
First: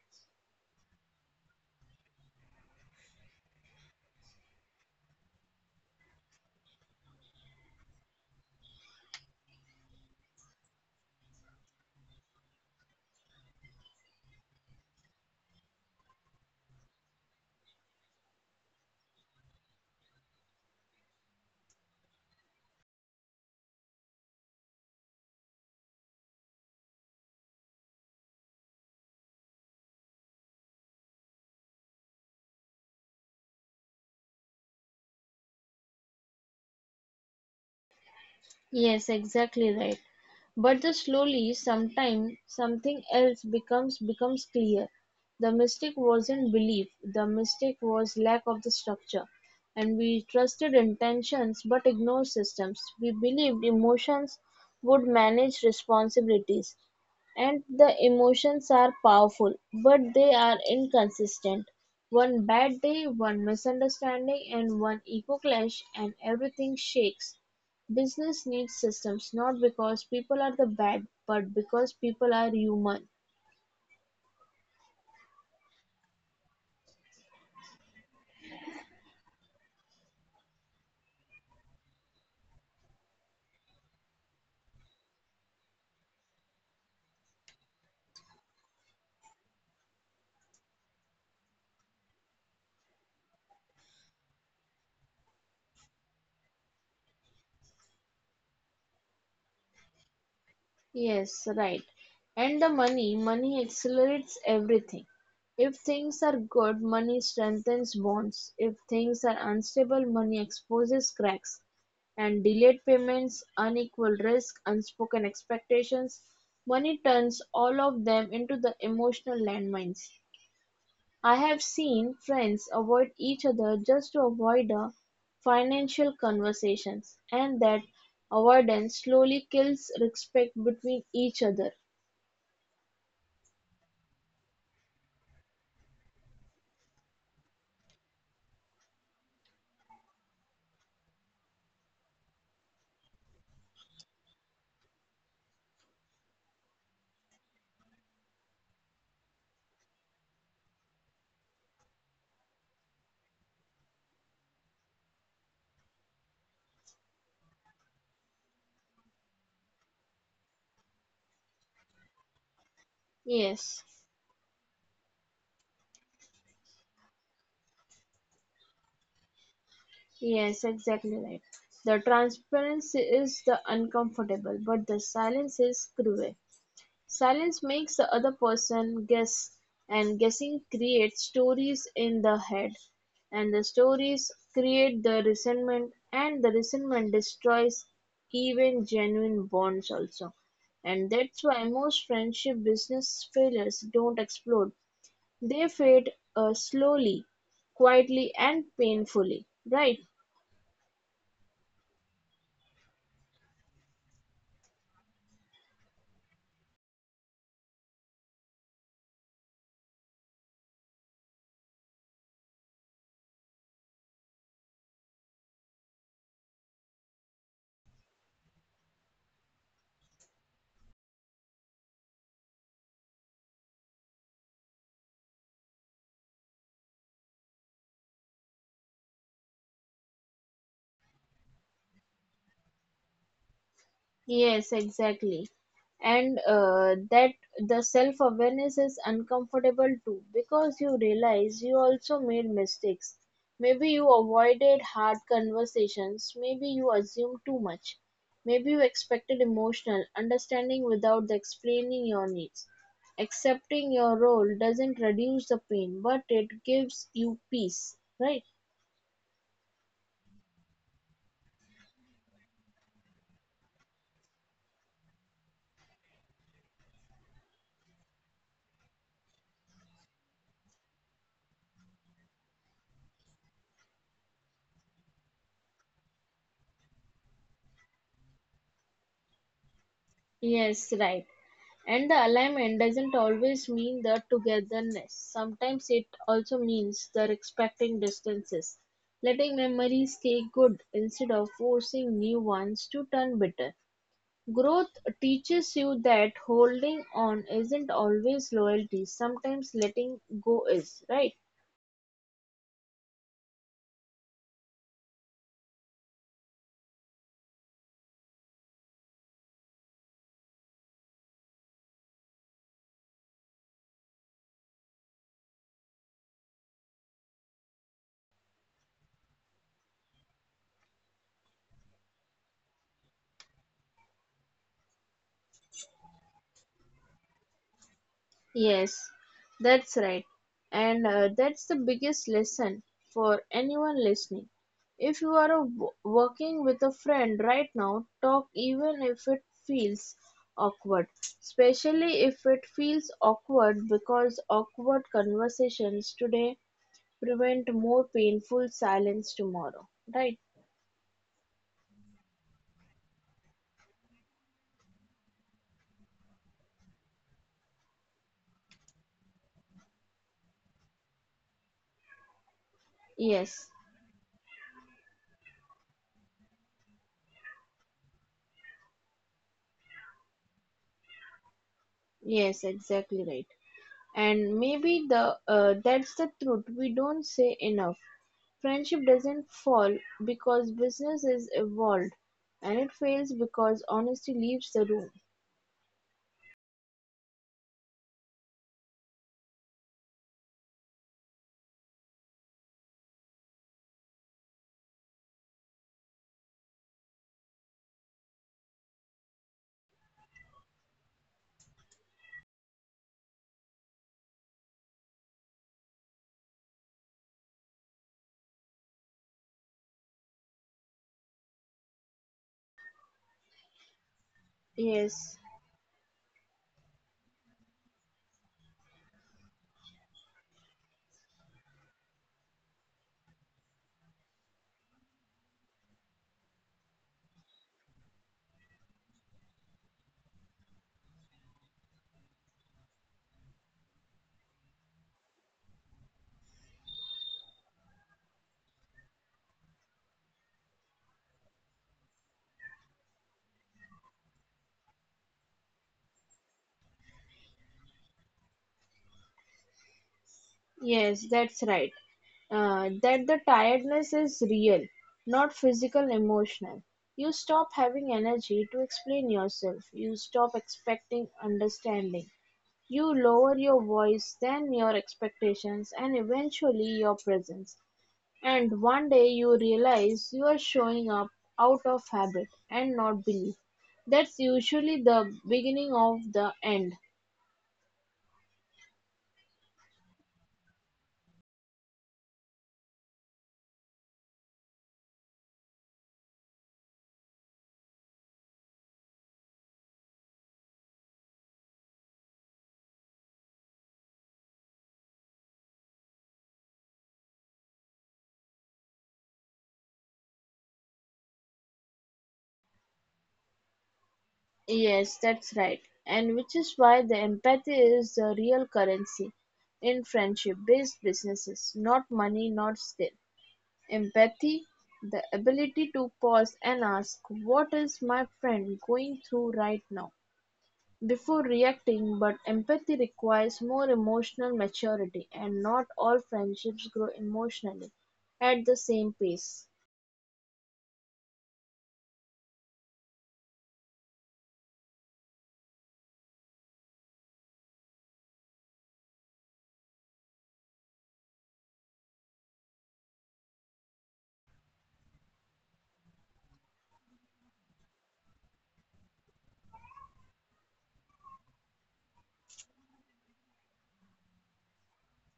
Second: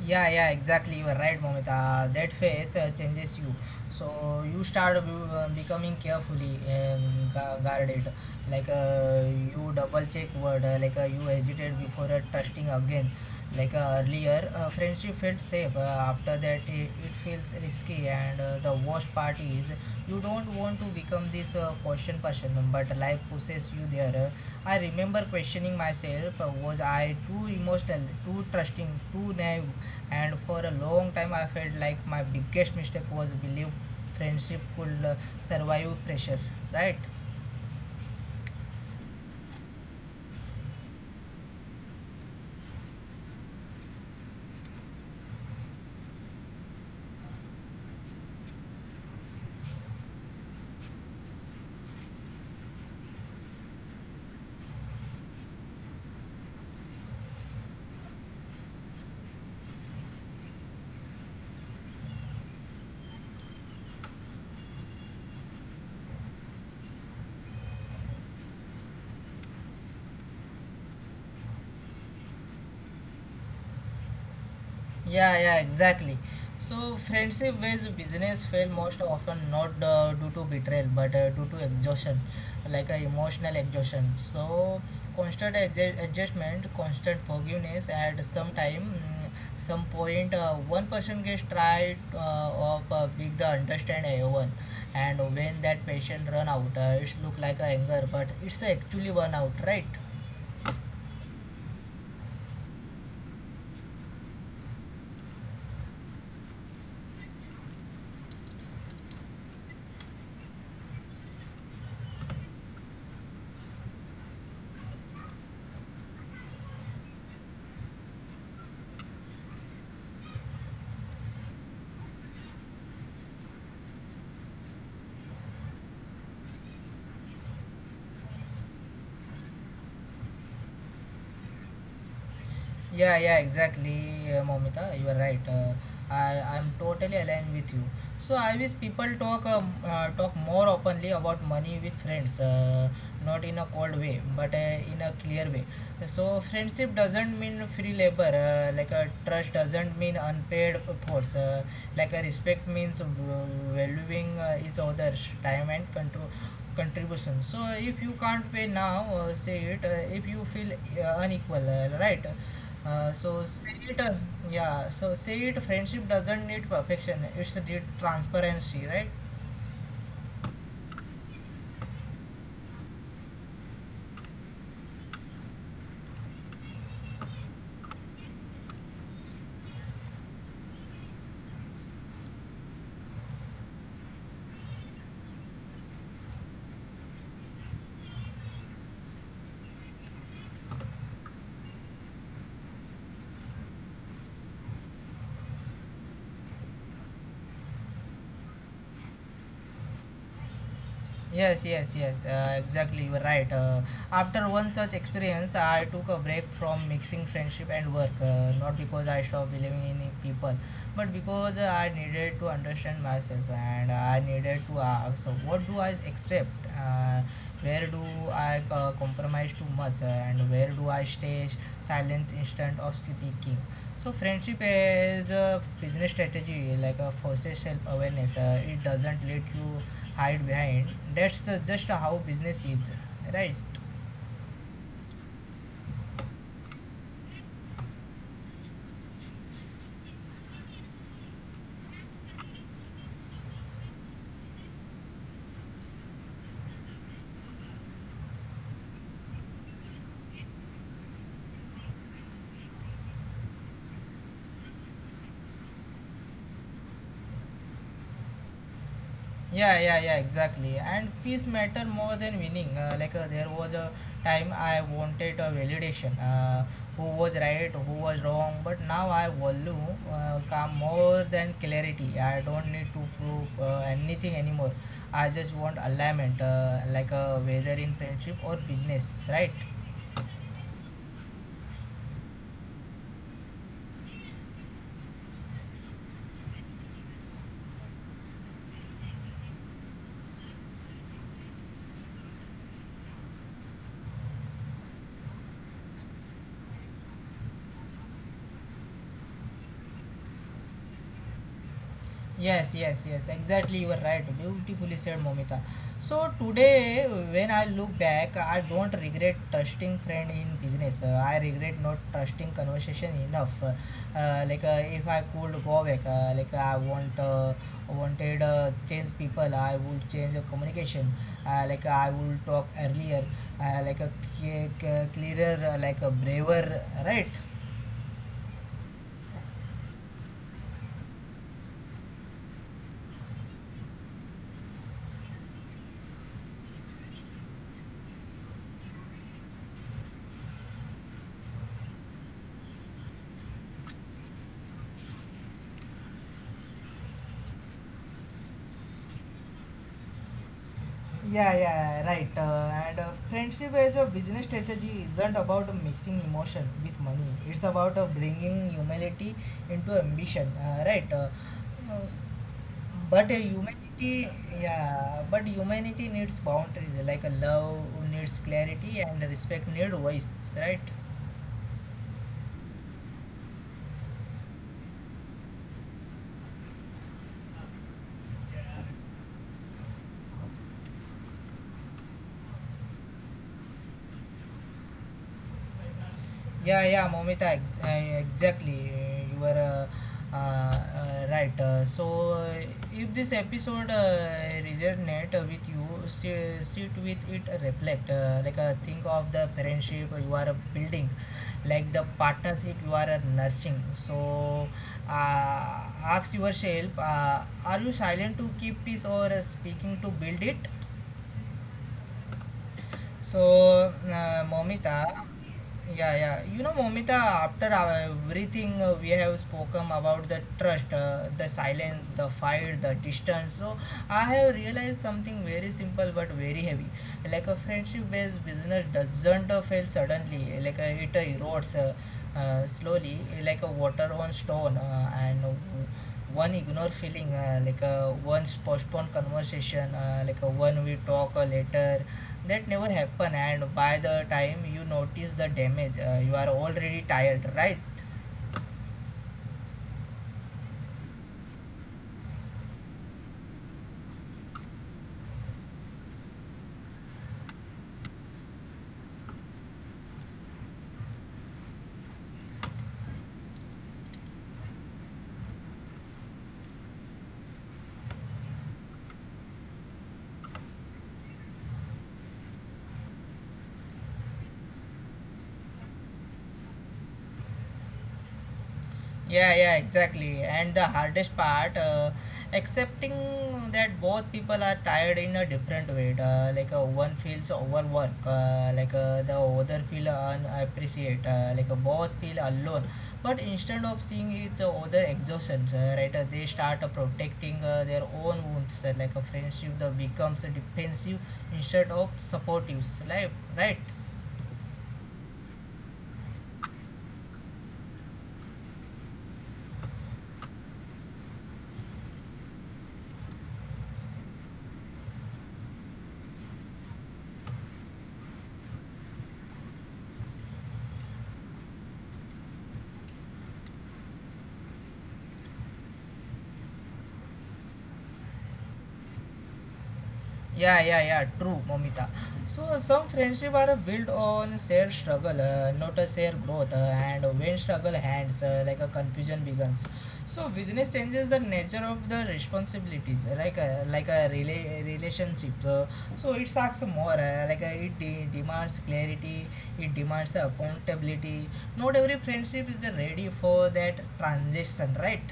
S1: Yeah, yeah, exactly. You are right, Momita. That phase uh, changes you. So you start uh, becoming carefully, um, gu- guarded. Like uh, you double check word. Uh, like uh, you hesitate before uh, trusting again. Like uh, earlier uh, friendship felt safe, uh, after that it, it feels risky, and uh, the worst part is you don't want to become this uh, question person, but life pushes you there. uh, I remember questioning myself, uh, was I too emotional, too trusting, too naive, and for a long time I felt like my biggest mistake was believe friendship could uh, survive pressure, right?
S2: Yes, exactly right. But the slowly, sometime something else becomes becomes clear. The mistake wasn't belief. The mistake was lack of the structure. And we trusted intentions but ignored systems. We believed emotions would manage responsibilities. And the emotions are powerful, but they are inconsistent. One bad day, one misunderstanding, and one ego clash, and everything shakes. Business needs systems not because people are the bad, but because people are human.
S1: Yeah, yeah, exactly. So, friendship based business fail most often not uh, due to betrayal but uh, due to exhaustion, like uh, emotional exhaustion. So, constant adj- adjustment, constant forgiveness, at some time, mm, some point, uh, one person gets tried uh, of uh, big the understand everyone, and when that patient run out, uh, it look like a anger, but it's actually burnout, right?
S2: Yes, right. And the money, money accelerates everything. If things are good, money strengthens bonds. If things are unstable, money exposes cracks. And delayed payments, unequal risk, unspoken expectations, money turns all of them into the emotional landmines. I have seen friends avoid each other just to avoid a financial conversations, and that avoidance slowly kills respect between each other.
S1: Yeah, yeah, exactly, uh, Momita. You are right. Uh, I I'm totally aligned with you. So I wish people talk um, uh, talk more openly about money with friends, uh, not in a cold way, but uh, in a clear way. So friendship doesn't mean free labor. Uh, like a Trust doesn't mean unpaid efforts. Uh, like a Respect means v- valuing uh, each other's time and control contribution. So if you can't pay now, uh, say it. Uh, if you feel uh, unequal, uh, right, uh, so say
S2: Yes,
S1: it, uh, yeah. So say it. Friendship doesn't need perfection. It's the transparency, right?
S2: yes, exactly right. The transparency is the uncomfortable, but the silence is cruel. Silence makes the other person guess, and guessing creates stories in the head, and the stories create the resentment, and the resentment destroys even genuine bonds also. And that's why most friendship business failures don't explode. They fade uh, slowly, quietly, and painfully, right?
S1: Yes, yes, yes. Uh, exactly, you are right. Uh, after one such experience, I took a break from mixing friendship and work. Uh, not because I stopped believing in people, but because uh, I needed to understand myself, and I needed to ask, so what do I accept? Uh, where do I uh, compromise too much? And where do I stay silent instead of speaking? So friendship is a business strategy, like a forces self-awareness. Uh, it doesn't let you hide behind. That's uh, just how business is, right?
S2: Yes, exactly. And uh, that the self awareness is uncomfortable too because you realize you also made mistakes. Maybe you avoided hard conversations, maybe you assumed too much, maybe you expected emotional understanding without the explaining your needs. Accepting your role doesn't reduce the pain, but it gives you peace, right?
S1: Yeah, yeah, yeah, exactly. And peace matter more than winning. Uh, like uh, there was a time I wanted a validation, uh, who was right, who was wrong. But now I value uh, calm more than clarity. I don't need to prove uh, anything anymore. I just want alignment, uh, like uh, whether in friendship or business, right?
S2: Yes, right. And the alignment doesn't always mean the togetherness. Sometimes it also means the respecting distances, letting memories stay good instead of forcing new ones to turn bitter. Growth teaches you that holding on isn't always loyalty, sometimes letting go is, right?
S1: Yes, yes, yes, exactly. You were right. Beautifully said, Momita. So today, when I look back, I don't regret trusting friend in business. Uh, I regret not trusting conversation enough. Uh, like uh, if I could go back, uh, like I want uh, wanted uh, change people, I would change the communication. Uh, like I would talk earlier, uh, like a clearer, like a braver, right?
S2: Yes, that's right. And uh, that's the biggest lesson for anyone listening. If you are a w- working with a friend right now, talk even if it feels awkward. Especially if it feels awkward because awkward conversations today prevent more painful silence tomorrow. Right?
S1: Yeah, yeah, right. Uh, and uh, Friendship as a business strategy isn't about mixing emotion with money. It's about uh, bringing humility into ambition. Uh, right. Uh, uh, but uh,
S2: Yes.
S1: humanity, yeah, but humanity needs boundaries. Like uh, love needs clarity and respect needs voice. Right.
S2: Yes, exactly right. And maybe the uh, that's the truth we don't say enough. Friendship doesn't fall because business is evolved, and it fails because honesty leaves the room.
S1: Yeah, yeah, Momita, ex- uh, exactly. uh, You were uh, uh, uh, right. Uh, so, uh, if this episode uh, resonate uh, with you, sit, sit with it, uh, reflect. Uh, like, uh, think of the friendship you are building, like the partnership you are uh, nurturing. So, uh, Ask yourself: uh, Are you silent to keep peace, or uh, speaking to build it? So, uh, Momita,
S2: Yes,
S1: yeah, yeah. You know, Momita, after our- everything uh, we have spoken about the trust, uh, the silence, the fire, the distance, so I have realized something very simple but very heavy. Like a friendship based business doesn't uh, fail suddenly, like uh, it uh, erodes. Uh, uh, slowly like a water on stone uh, and one ignore feeling uh, like a one postponed conversation uh, like a one we talk uh, later that never happen, and by the time you notice the damage uh, you are already tired, right?
S2: yes, that's right. Uh, that the tiredness is real, not physical, emotional. You stop having energy to explain yourself. You stop expecting understanding. You lower your voice, then your expectations, and eventually your presence. And one day you realize you are showing up out of habit and not belief. That's usually the beginning of the end.
S1: Yeah, yeah, exactly. And the hardest part, uh, accepting that both people are tired in a different way. Uh, like uh, one feels overwork, uh, like uh, the other feel unappreciate, uh, like uh, both feel alone. But instead of seeing each other exhaustion, uh, right, uh, they start uh, protecting uh, their own wounds. Uh, like a friendship that becomes defensive instead of supportive, right? Right?
S2: Yes, that's right. And which is why the empathy is the real currency in friendship based businesses, not money, not skill. Empathy, the ability to pause and ask, what is my friend going through right now? Before reacting, but empathy requires more emotional maturity, and not all friendships grow emotionally at the same pace.
S1: Yeah, yeah, yeah, true, Momita. So, some friendship are built on shared struggle, uh, not a shared growth, uh, and when struggle hands, uh, like a confusion begins. So, business changes the nature of the responsibilities, uh, like a, like a rela- relationship. Uh, so, it asks more, uh, like uh, it de- demands clarity, it demands accountability. Not every friendship is ready for that transition, right?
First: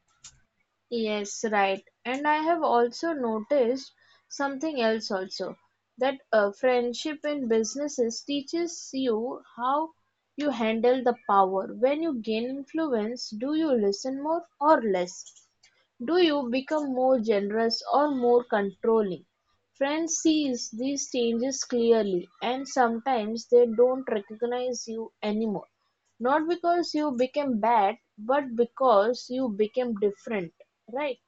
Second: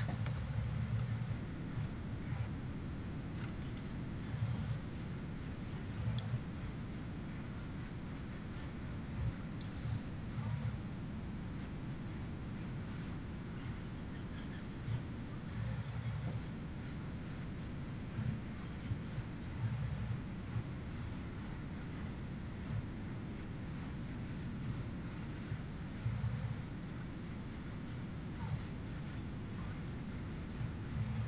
S2: Yes, right. And I have also noticed something else also that a friendship in businesses teaches you how you handle the power. When you gain influence, do you listen more or less? Do you become more generous or more controlling? Friends see these changes clearly, and sometimes they don't recognize you anymore. Not because you became bad, but because you became different, right?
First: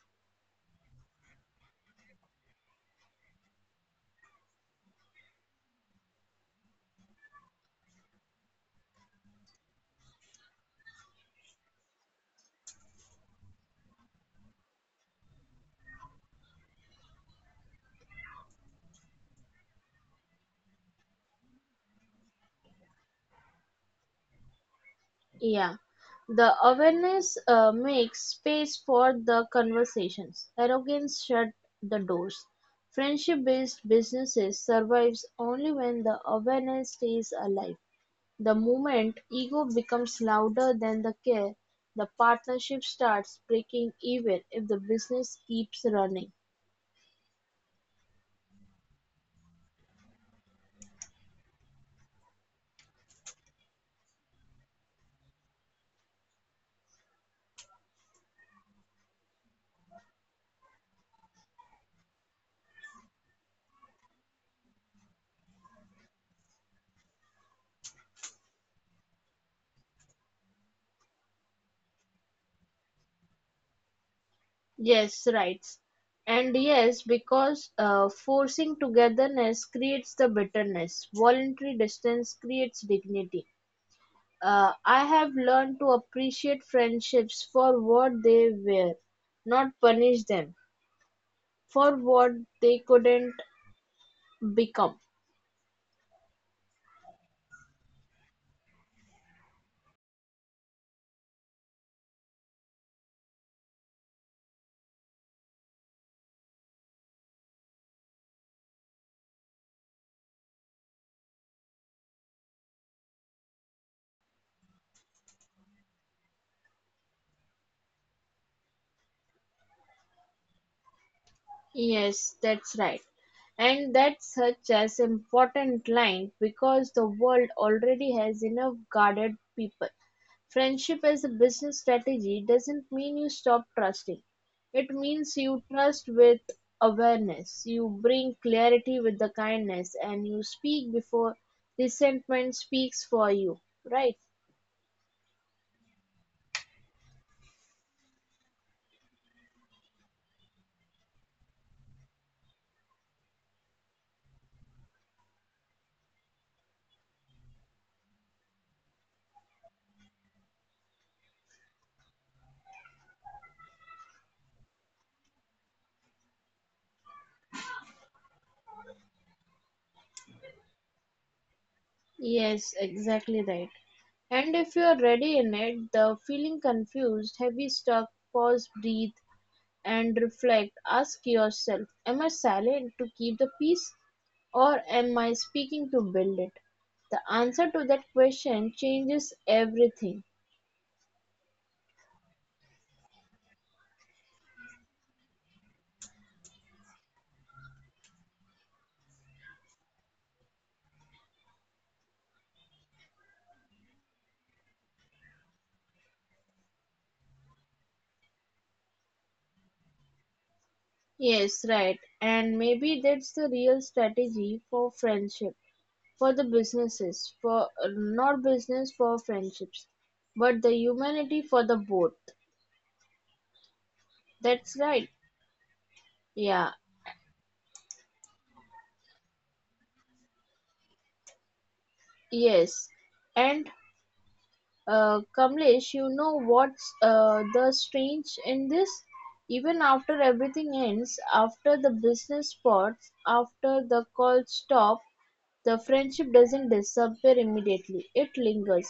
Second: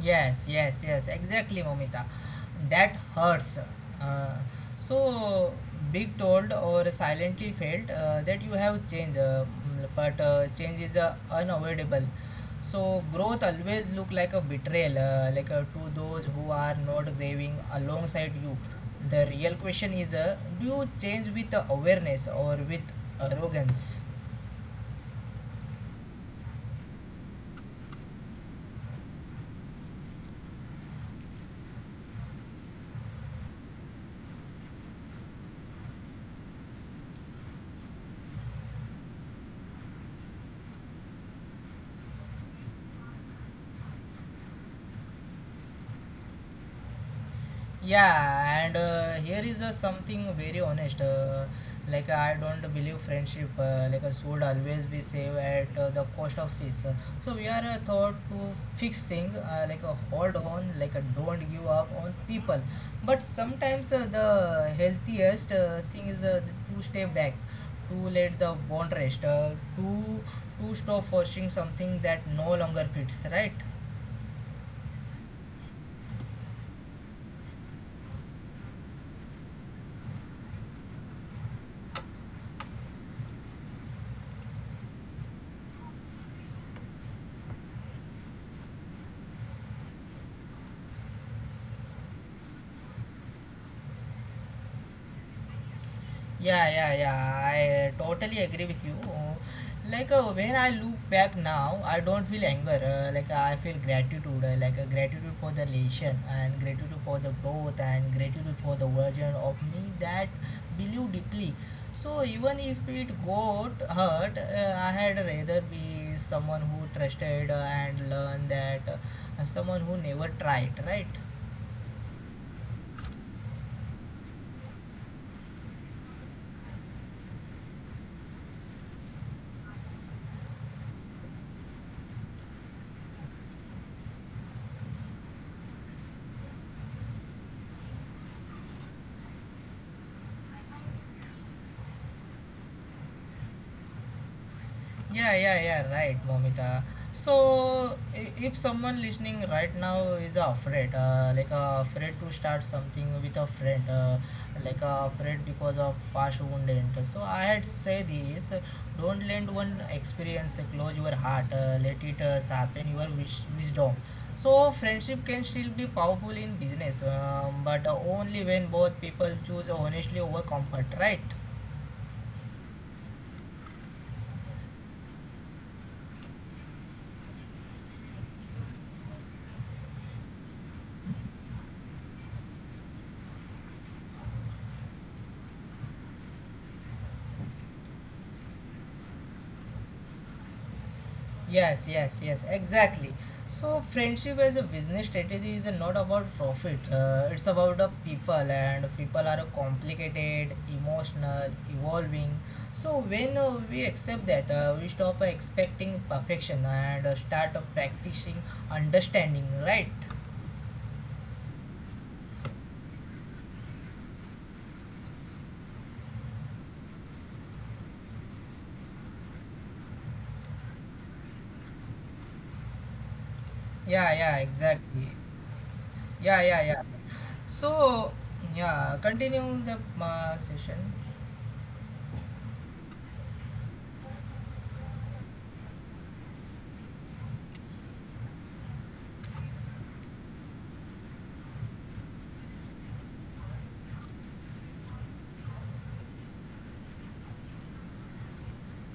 S1: Yes, yes, yes, exactly, Momita. That hurts. Uh, so, big told or silently felt uh, that you have changed, uh, mm, but uh, change is uh, unavoidable. So, growth always look like a betrayal, uh, like uh, to those who are not grieving alongside you. The real question is, uh, do you change with awareness or with arrogance?
S2: Yeah. The awareness uh, makes space for the conversations. Arrogance shut the doors. Friendship based businesses survives only when the awareness stays alive. The moment ego becomes louder than the care, the partnership starts breaking even if the business keeps running.
S1: Yeah, and uh, here is uh, something very honest. Uh, like I don't believe friendship uh, like uh, should always be saved at uh, the cost of peace. So we are uh, thought to fix thing, uh, like uh, hold on, like uh, don't give up on people. But sometimes uh, the healthiest uh, thing is uh, to stay back, to let the bond rest, uh, to to stop forcing something that no longer fits. Right?
S2: Yes, right. And yes, because uh, forcing togetherness creates the bitterness, voluntary distance creates dignity. Uh, I have learned to appreciate friendships for what they were, not punish them for what they couldn't become.
S1: Yeah, yeah, yeah. I totally agree with you. Like uh, when I look back now, I don't feel anger. Uh, like I feel gratitude. Uh, like uh, gratitude for the relation, and gratitude for the growth, and gratitude for the version of me that believe deeply. So even if it got hurt, uh, I had rather be someone who trusted uh, and learned that uh, someone who never tried. Right?
S2: Yes, that's right. And that's such as important line because the world already has enough guarded people. Friendship as a business strategy doesn't mean you stop trusting. It means you trust with awareness, you bring clarity with the kindness, and you speak before resentment speaks for you, right?
S1: Yeah, yeah, yeah, right, Vomita. So, i- if someone listening right now is afraid, uh, like uh, afraid to start something with a friend, uh, like uh, afraid because of past wounded, so I had say this: don't let one experience close your heart. Uh, let it uh, sharpen your wish- wisdom. So, friendship can still be powerful in business, um, but only when both people choose honestly over comfort, right?
S2: Yes, exactly right. And if you are ready in it, the feeling confused, heavy, stuck, pause, breathe, and reflect. Ask yourself, am I silent to keep the peace or am I speaking to build it? The answer to that question changes everything.
S1: Yes, yes, yes, exactly. So, friendship as a business strategy is not about profit. Uh, it's about the people, and people are complicated, emotional, evolving. So, when uh, we accept that, uh, we stop expecting perfection and uh, start practicing understanding. Right?
S2: Yes, right. And maybe that's the real strategy for friendship, for the businesses, for not business, for friendships, but the humanity for the both.
S1: Yeah, yeah,
S2: That's right.
S1: exactly. Yeah, yeah,
S2: Yeah,
S1: yeah. So, yeah, continue the uh, session.
S2: yes. And Uh, Kamlesh, you know what's uh, the strange in this? Even after everything ends, after the business spots, after the call stop, the friendship doesn't disappear immediately. It lingers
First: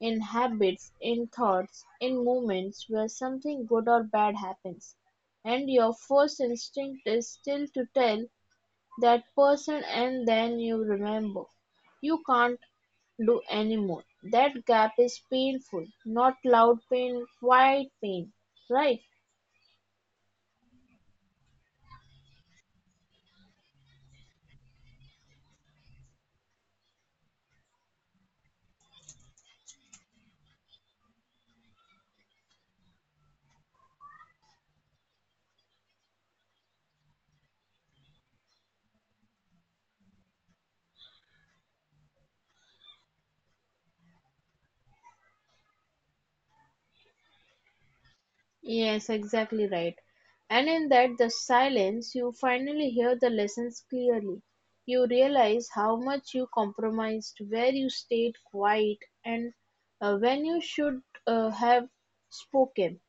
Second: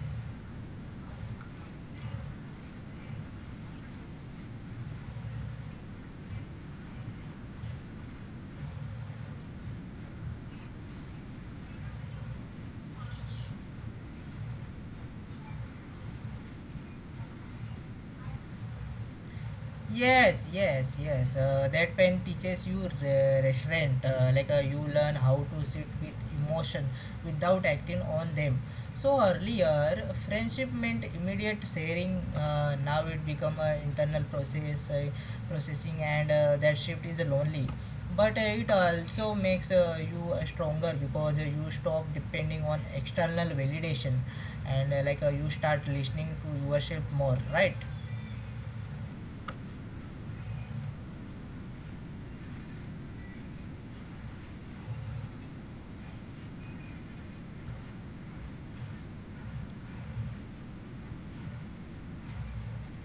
S2: in habits, in thoughts, in moments where something good or bad happens. And your first instinct is still to tell that person, and then you remember. You can't do anymore. That gap is painful. Not loud pain, quiet pain, right?
S1: Yes, yes, yes. Uh, that pen teaches you re- restraint. Uh, like uh, you learn how to sit with emotion without acting on them. So earlier, friendship meant immediate sharing. Uh, now it become an internal process, uh, processing, and uh, that shift is lonely. But uh, it also makes uh, you uh, stronger because uh, you stop depending on external validation, and uh, like uh, you start listening to yourself more, right?
S2: Yes, exactly right. And in that, the silence, you finally hear the lessons clearly. You realize how much you compromised, where you stayed quiet, and uh, when you should uh, have spoken,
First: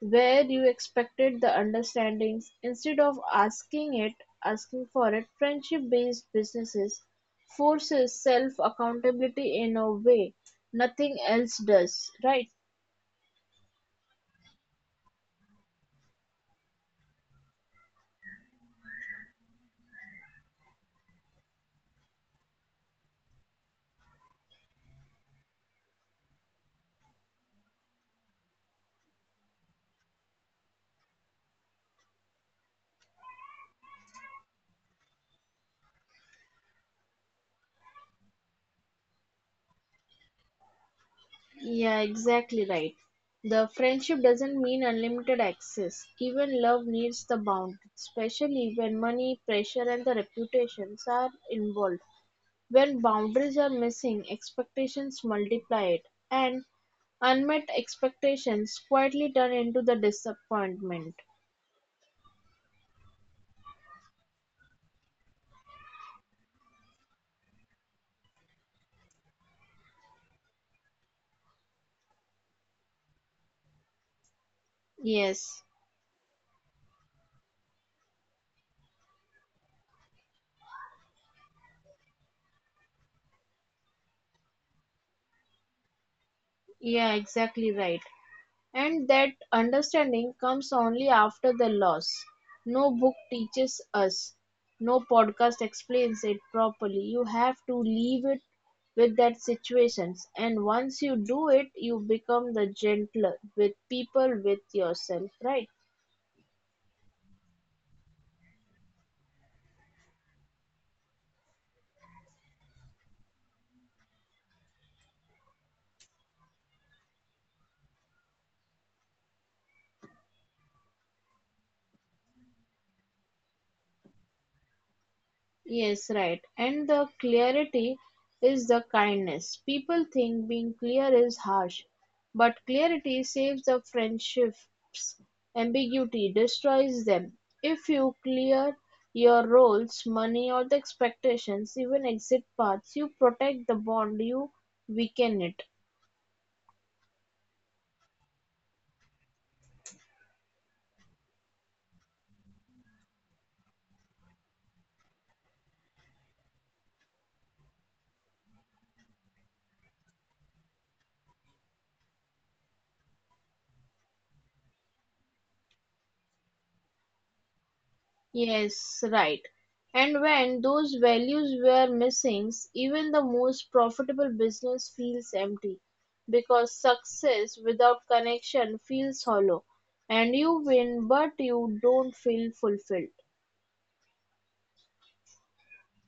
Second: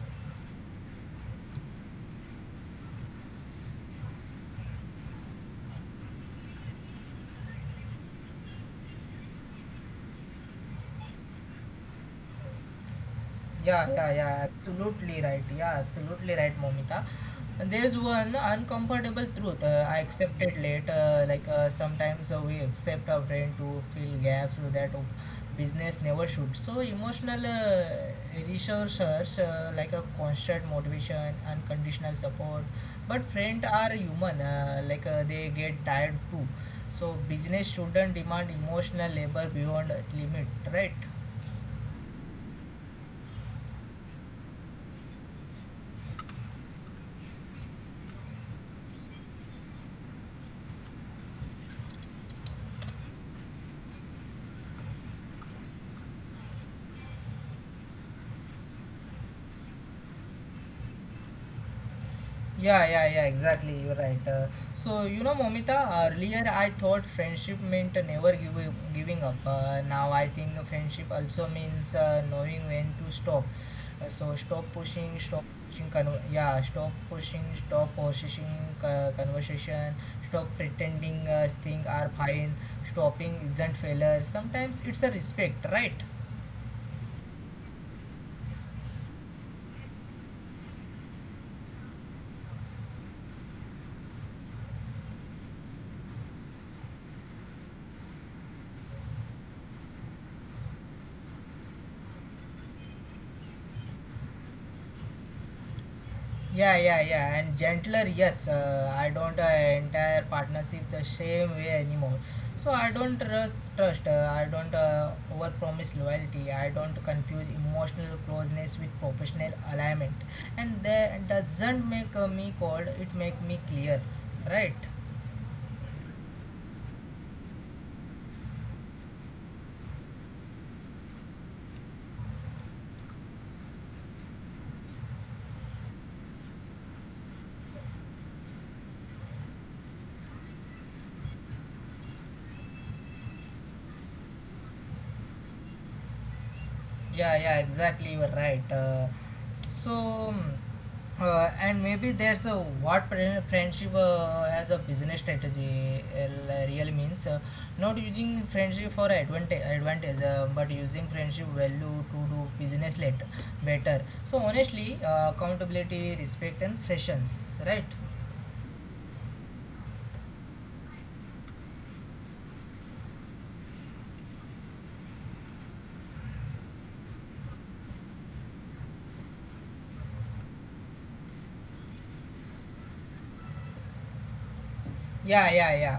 S2: where you expected the understandings instead of asking it, asking for it. Friendship-based businesses forces self-accountability in a way nothing else does, right?
S1: Yeah, yeah, yeah, absolutely right. Yeah, absolutely right, Momita. And there's one uncomfortable truth uh, I accepted late. Uh, like uh, sometimes uh, we accept our brain to fill gaps so that uh, business never should. So emotional uh, resources, uh, like a constant motivation, unconditional support. But friends are human. Uh, like uh, they get tired too. So business shouldn't demand emotional labor beyond limit, right?
S2: Yeah, exactly right. The friendship doesn't mean unlimited access. Even love needs the bound, especially when money, pressure, and the reputations are involved. When boundaries are missing, expectations multiply it, and unmet expectations quietly turn into the disappointment.
S1: Yeah, yeah, yeah, exactly. You're right. Uh, so, you know, Momita, earlier I thought friendship meant never give, giving up. Uh, now I think friendship also means uh, knowing when to stop. Uh, so, stop pushing, stop
S2: Yes,
S1: pushing, con- yeah, stop pushing, stop pushing uh, conversation, stop pretending uh, things are fine, stopping isn't failure. Sometimes it's a respect, right?
S2: yeah, exactly right. And that understanding comes only after the loss. No book teaches us, no podcast explains it properly. You have to leave it with that situations and once you do it you become the gentler with people with yourself, right?
S1: Yeah, yeah, yeah, and gentler. Yes, uh, I don't uh, entire partnership the same way anymore. So I don't trust trust. Uh, I don't uh, overpromise loyalty. I don't confuse emotional closeness with professional alignment, and that doesn't make uh, me cold. It make me clear, right?
S2: Yes, right. And the clarity is the kindness. People think being clear is harsh, but clarity saves the friendships. Ambiguity destroys them. If you clear your roles, money, or the expectations, even exit paths, you protect the bond, you weaken it.
S1: Yeah, yeah, exactly. You are right. Uh, so, mm, uh, and maybe there's a what pre- friendship uh, as a business strategy uh, really means, uh, not using friendship for advantage, advantage, uh, but using friendship value to do business later, better. So, honestly, uh, accountability, respect, and freshness, right?
S2: Yes, right. And when those values were missing, even the most profitable business feels empty because success without connection feels hollow. And you win, but you don't feel fulfilled.
S1: Yeah, yeah, yeah.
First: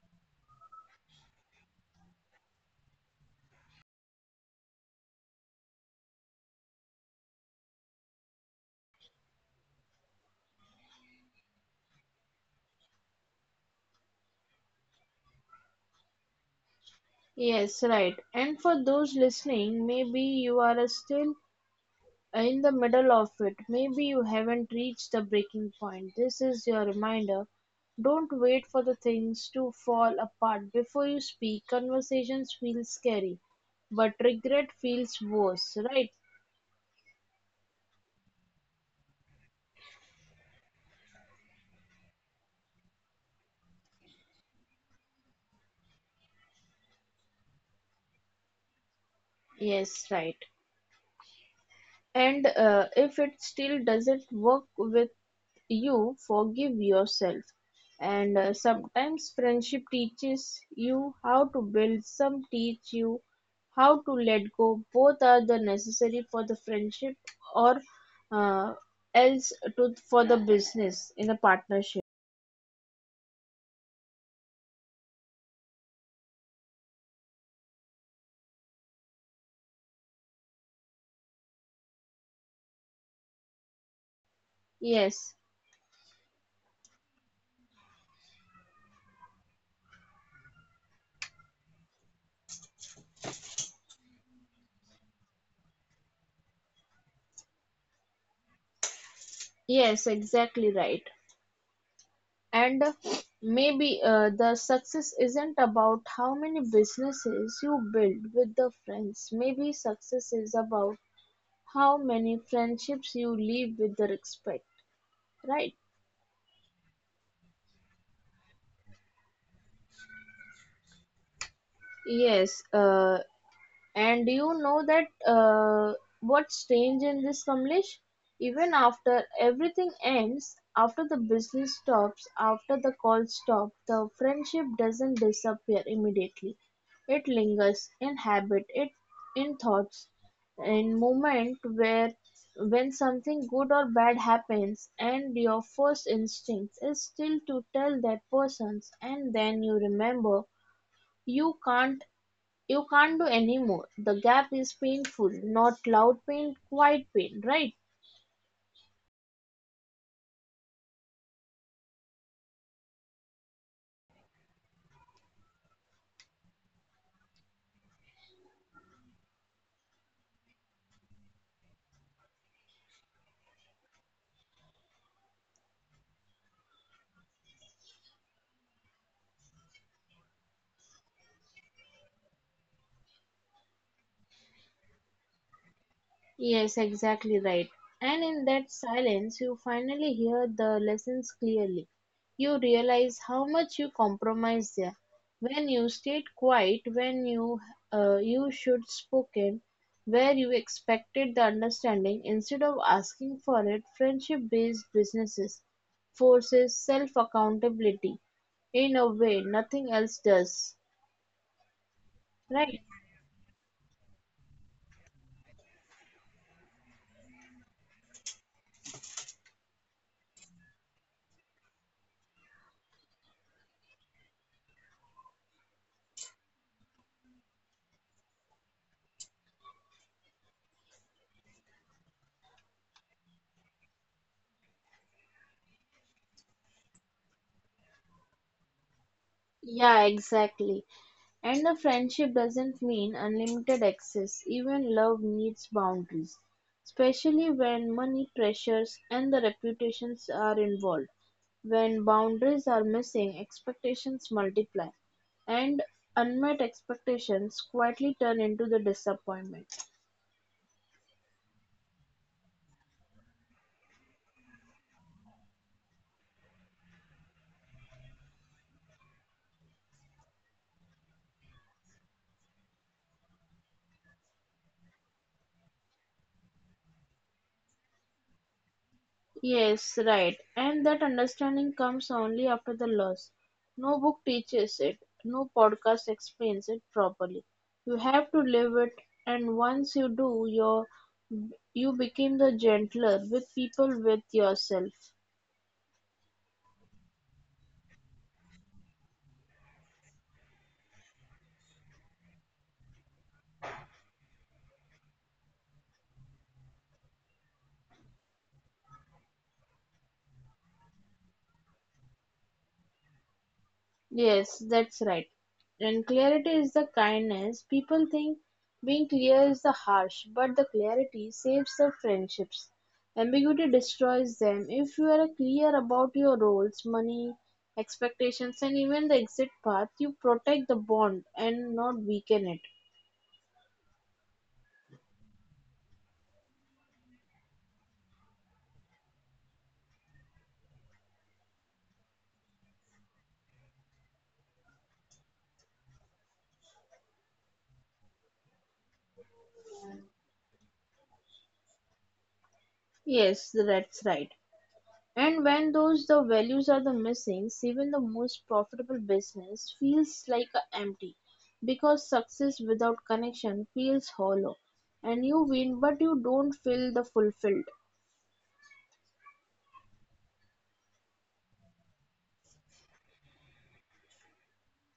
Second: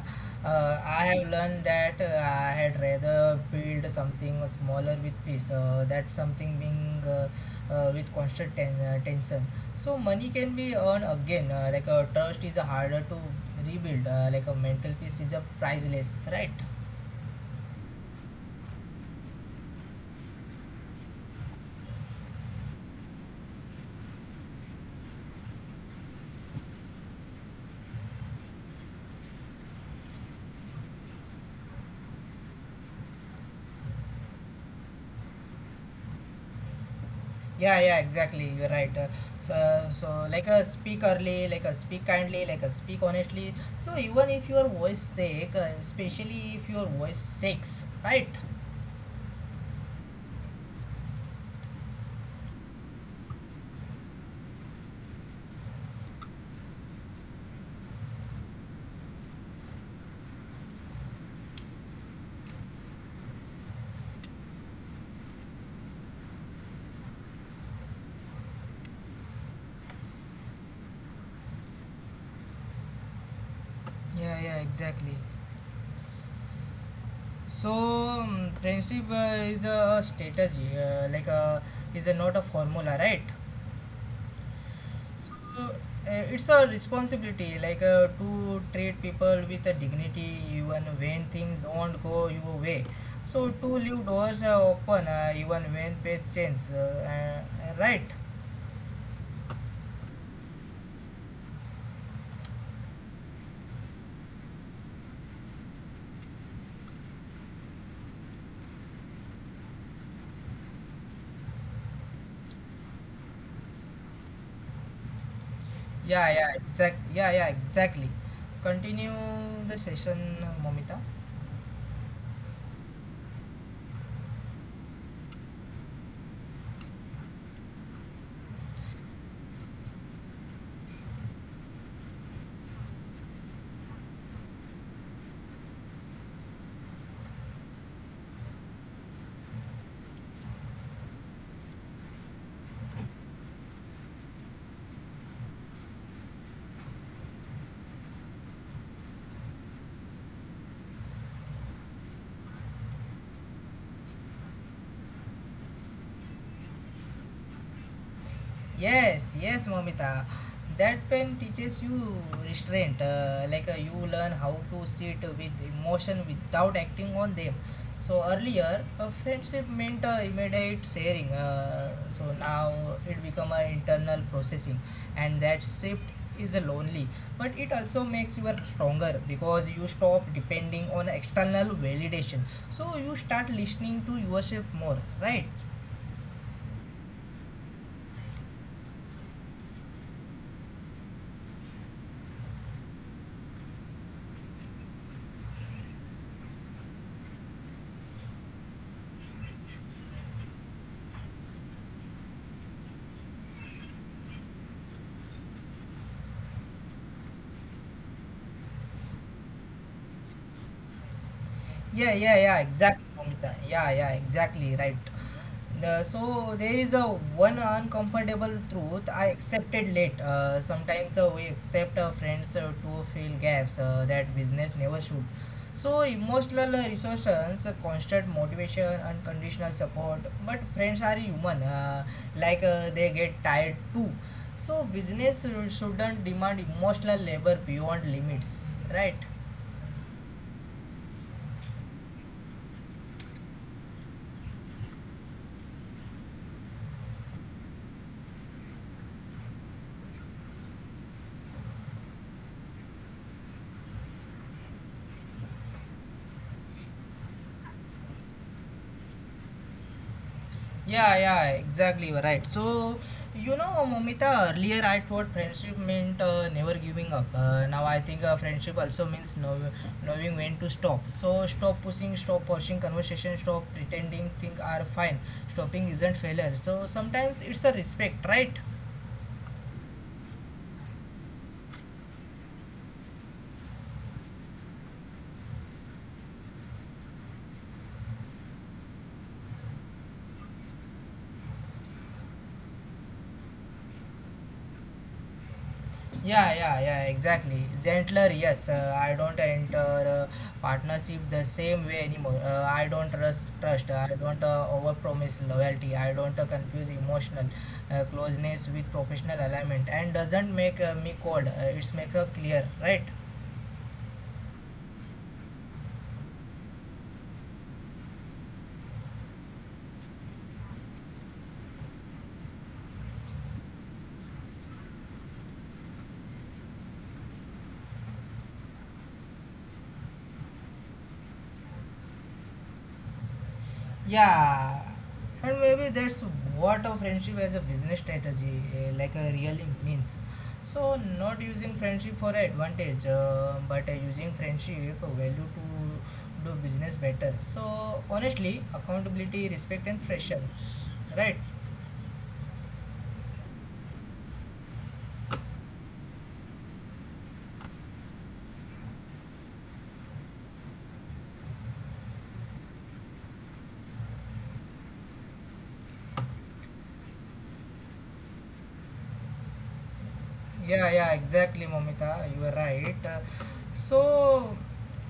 S1: Uh, I have learned that uh, I had rather build something smaller with peace. Uh, that something being uh, uh, with constant ten uh, tension. So money can be earned again. Uh, like uh, trust is harder to rebuild. Uh, like a mental peace is a priceless, right?
S2: Yes, right. And for those listening, maybe you are still in the middle of it. Maybe you haven't reached the breaking point. This is your reminder. Don't wait for the things to fall apart before you speak. Conversations feel scary, but regret feels worse, right?
S1: Yeah, yeah, exactly. You're right. Uh, so, so like a speak early, like a speak kindly, like a speak honestly. So even if your voice sick, uh, especially if your voice shakes, right?
S2: Yes, right. And uh, if it still doesn't work with you, forgive yourself. And uh, sometimes friendship teaches you how to build, some teach you how to let go. Both are the necessary for the friendship or uh, else to for the business in a partnership.
S1: Yeah, yeah, exactly. So um, friendship uh, is a strategy, uh, like a is a not a formula, right?
S2: Yes,
S1: So uh, it's a responsibility, like uh, to treat people with a dignity even when things don't go your way. So to leave doors uh, open uh, even when faith changes, uh, uh, uh, right?
S2: yes, exactly right. And maybe uh, the success isn't about how many businesses you build with the friends. Maybe success is about how many friendships you leave with the respect, right?
S1: Yeah, yeah, exact. Yeah, yeah, exactly. Continue the session, Momita.
S2: Yes, uh, and do you know that uh, what's strange in this, Kamlesh? Even after everything ends, after the business stops, after the calls stop, the friendship doesn't disappear immediately. It lingers in habit, it in thoughts, in moment where when something good or bad happens, and your first instinct is still to tell that person, and then you remember you can't you can't do any more. The gap is painful, not loud pain, quiet pain, right?
S1: Yes, yes, Momita. That pen teaches you restraint. Uh, like uh, you learn how to sit with emotion without acting on them. So earlier, a friendship meant uh, immediate sharing. Uh, so now it become an internal processing, and that shift is lonely. But it also makes you stronger because you stop depending on external validation. So you start listening to yourself more, right?
S2: Yes, exactly right. And in that silence, you finally hear the lessons clearly. You realize how much you compromised there. When you stayed quiet, when you uh, you should spoken, where you expected the understanding instead of asking for it, friendship-based businesses forces self-accountability in a way nothing else does.
S1: Yeah, yeah, yeah,
S2: Right.
S1: exactly, Momita. Yeah, yeah, exactly, right. The, so there is a one uncomfortable truth I accepted late. Uh, sometimes uh, we accept our friends uh, to fill gaps uh, that business never should. So emotional uh, resources, uh, constant motivation, unconditional support. But friends are human. Uh, like uh, they get tired too. So business should- shouldn't demand emotional labor beyond limits, right?
S2: Yeah, exactly. And a friendship doesn't mean unlimited access. Even love needs boundaries, especially when money pressures and the reputations are involved. When boundaries are missing, expectations multiply, and unmet expectations quietly turn into the disappointment.
S1: Yeah, yeah, exactly. You're right. So, you know, Momita, earlier I thought friendship meant uh, never giving up. Uh, now I think uh, friendship also means know, knowing when to stop. So, stop pushing, stop pushing conversation, stop pretending things are fine. Stopping isn't failure. So, sometimes it's a respect, right?
S2: Yes, right. And that understanding comes only after the loss. No book teaches it, no podcast explains it properly. You have to live it, and once you do, your you became the gentler with people with yourself.
S1: Yeah, yeah, yeah, exactly. Gentler, yes. Uh, I don't enter uh, partnership the same way anymore. Uh, I don't trust, trust. I don't uh, overpromise loyalty. I don't uh, confuse emotional uh, closeness with professional alignment. And doesn't make uh, me cold. Uh, it's make her clear, right?
S2: Yes, that's right. And clarity is the kindness. People think being clear is the harsh, but the clarity saves the friendships. Ambiguity destroys them. If you are clear about your roles, money, expectations, and even the exit path, you protect the bond and not weaken it.
S1: Yeah, and maybe that's what a friendship as a business strategy uh, like a really means. So not using friendship for advantage, uh, but uh, using friendship uh, value to do business better. So honestly, accountability, respect, and pressure, right?
S2: Yes, that's right. And when those the values are the missing, even the most profitable business feels like a empty because success without connection feels hollow and you win but you don't feel the fulfilled.
S1: Yeah, yeah, exactly, Momita. You are right. Uh, so.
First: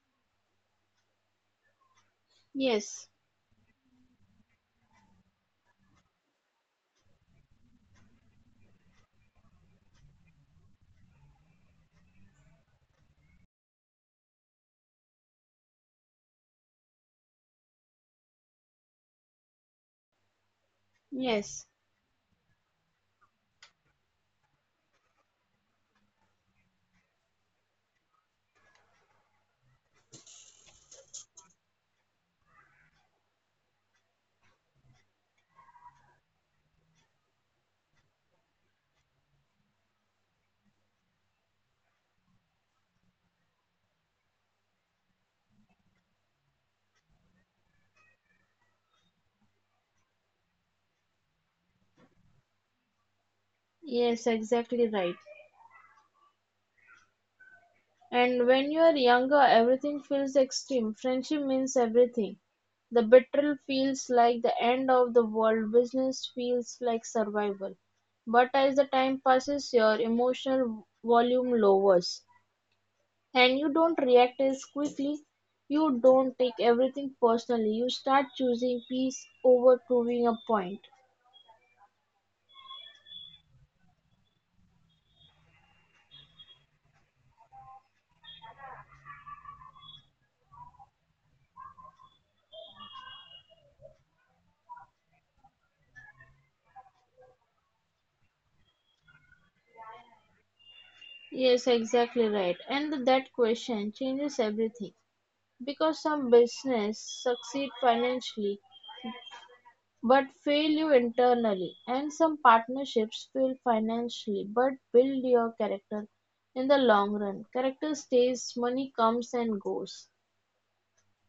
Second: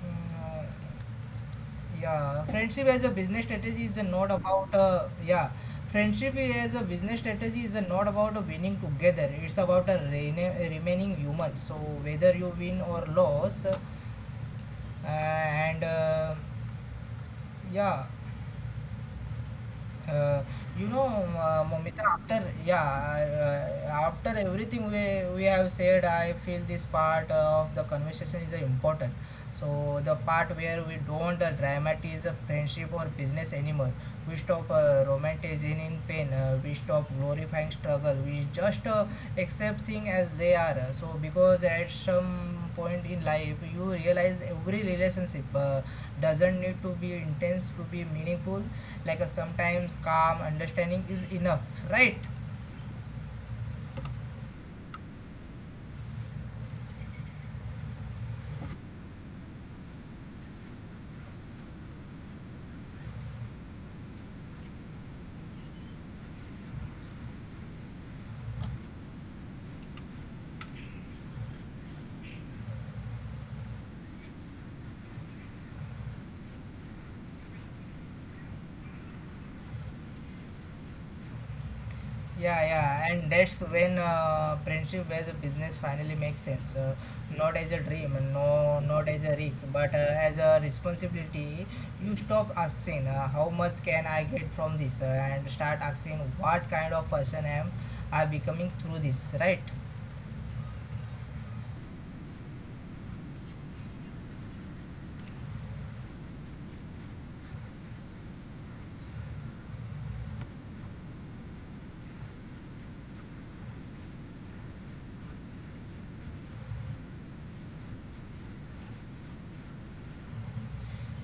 S1: mm, Yeah, friendship as a
S2: Yes,
S1: business strategy is not about uh, yeah, friendship as a business strategy is not about winning together. It's about a rene- remaining human. So whether you win or lose, uh, and uh, yeah, uh, you know, uh,
S2: yes,
S1: Momita. After yeah, uh, after everything we we have said, I feel this part of the conversation is uh, important. So the part where we don't uh, dramatize a friendship or business anymore. We stop uh, romanticizing pain. Uh, we stop glorifying struggle. We just uh, accept things as they are. So because at some point in life you realize every relationship uh, doesn't need to be intense to be meaningful. Like uh, sometimes calm understanding is enough, right?
S2: yes, exactly right. And when you're younger, everything feels extreme. Friendship means everything. The betrayal feels like the end of the world, business feels like survival. But as the time passes, your emotional volume lowers and you don't react as quickly. You don't take everything personally. You start choosing peace over proving a point.
S1: Yeah, yeah, and that's when uh, friendship as a business finally makes sense. Uh, not as a dream, no, not as a risk, but uh, as a responsibility. You stop asking uh, how much can I get from this, uh, and start asking, what kind of person am I becoming through this, right?
S2: Yes, exactly right. And that question changes everything because some business succeed financially but fail you internally. And some partnerships fail financially but build your character in the long run. Character stays, money comes and goes.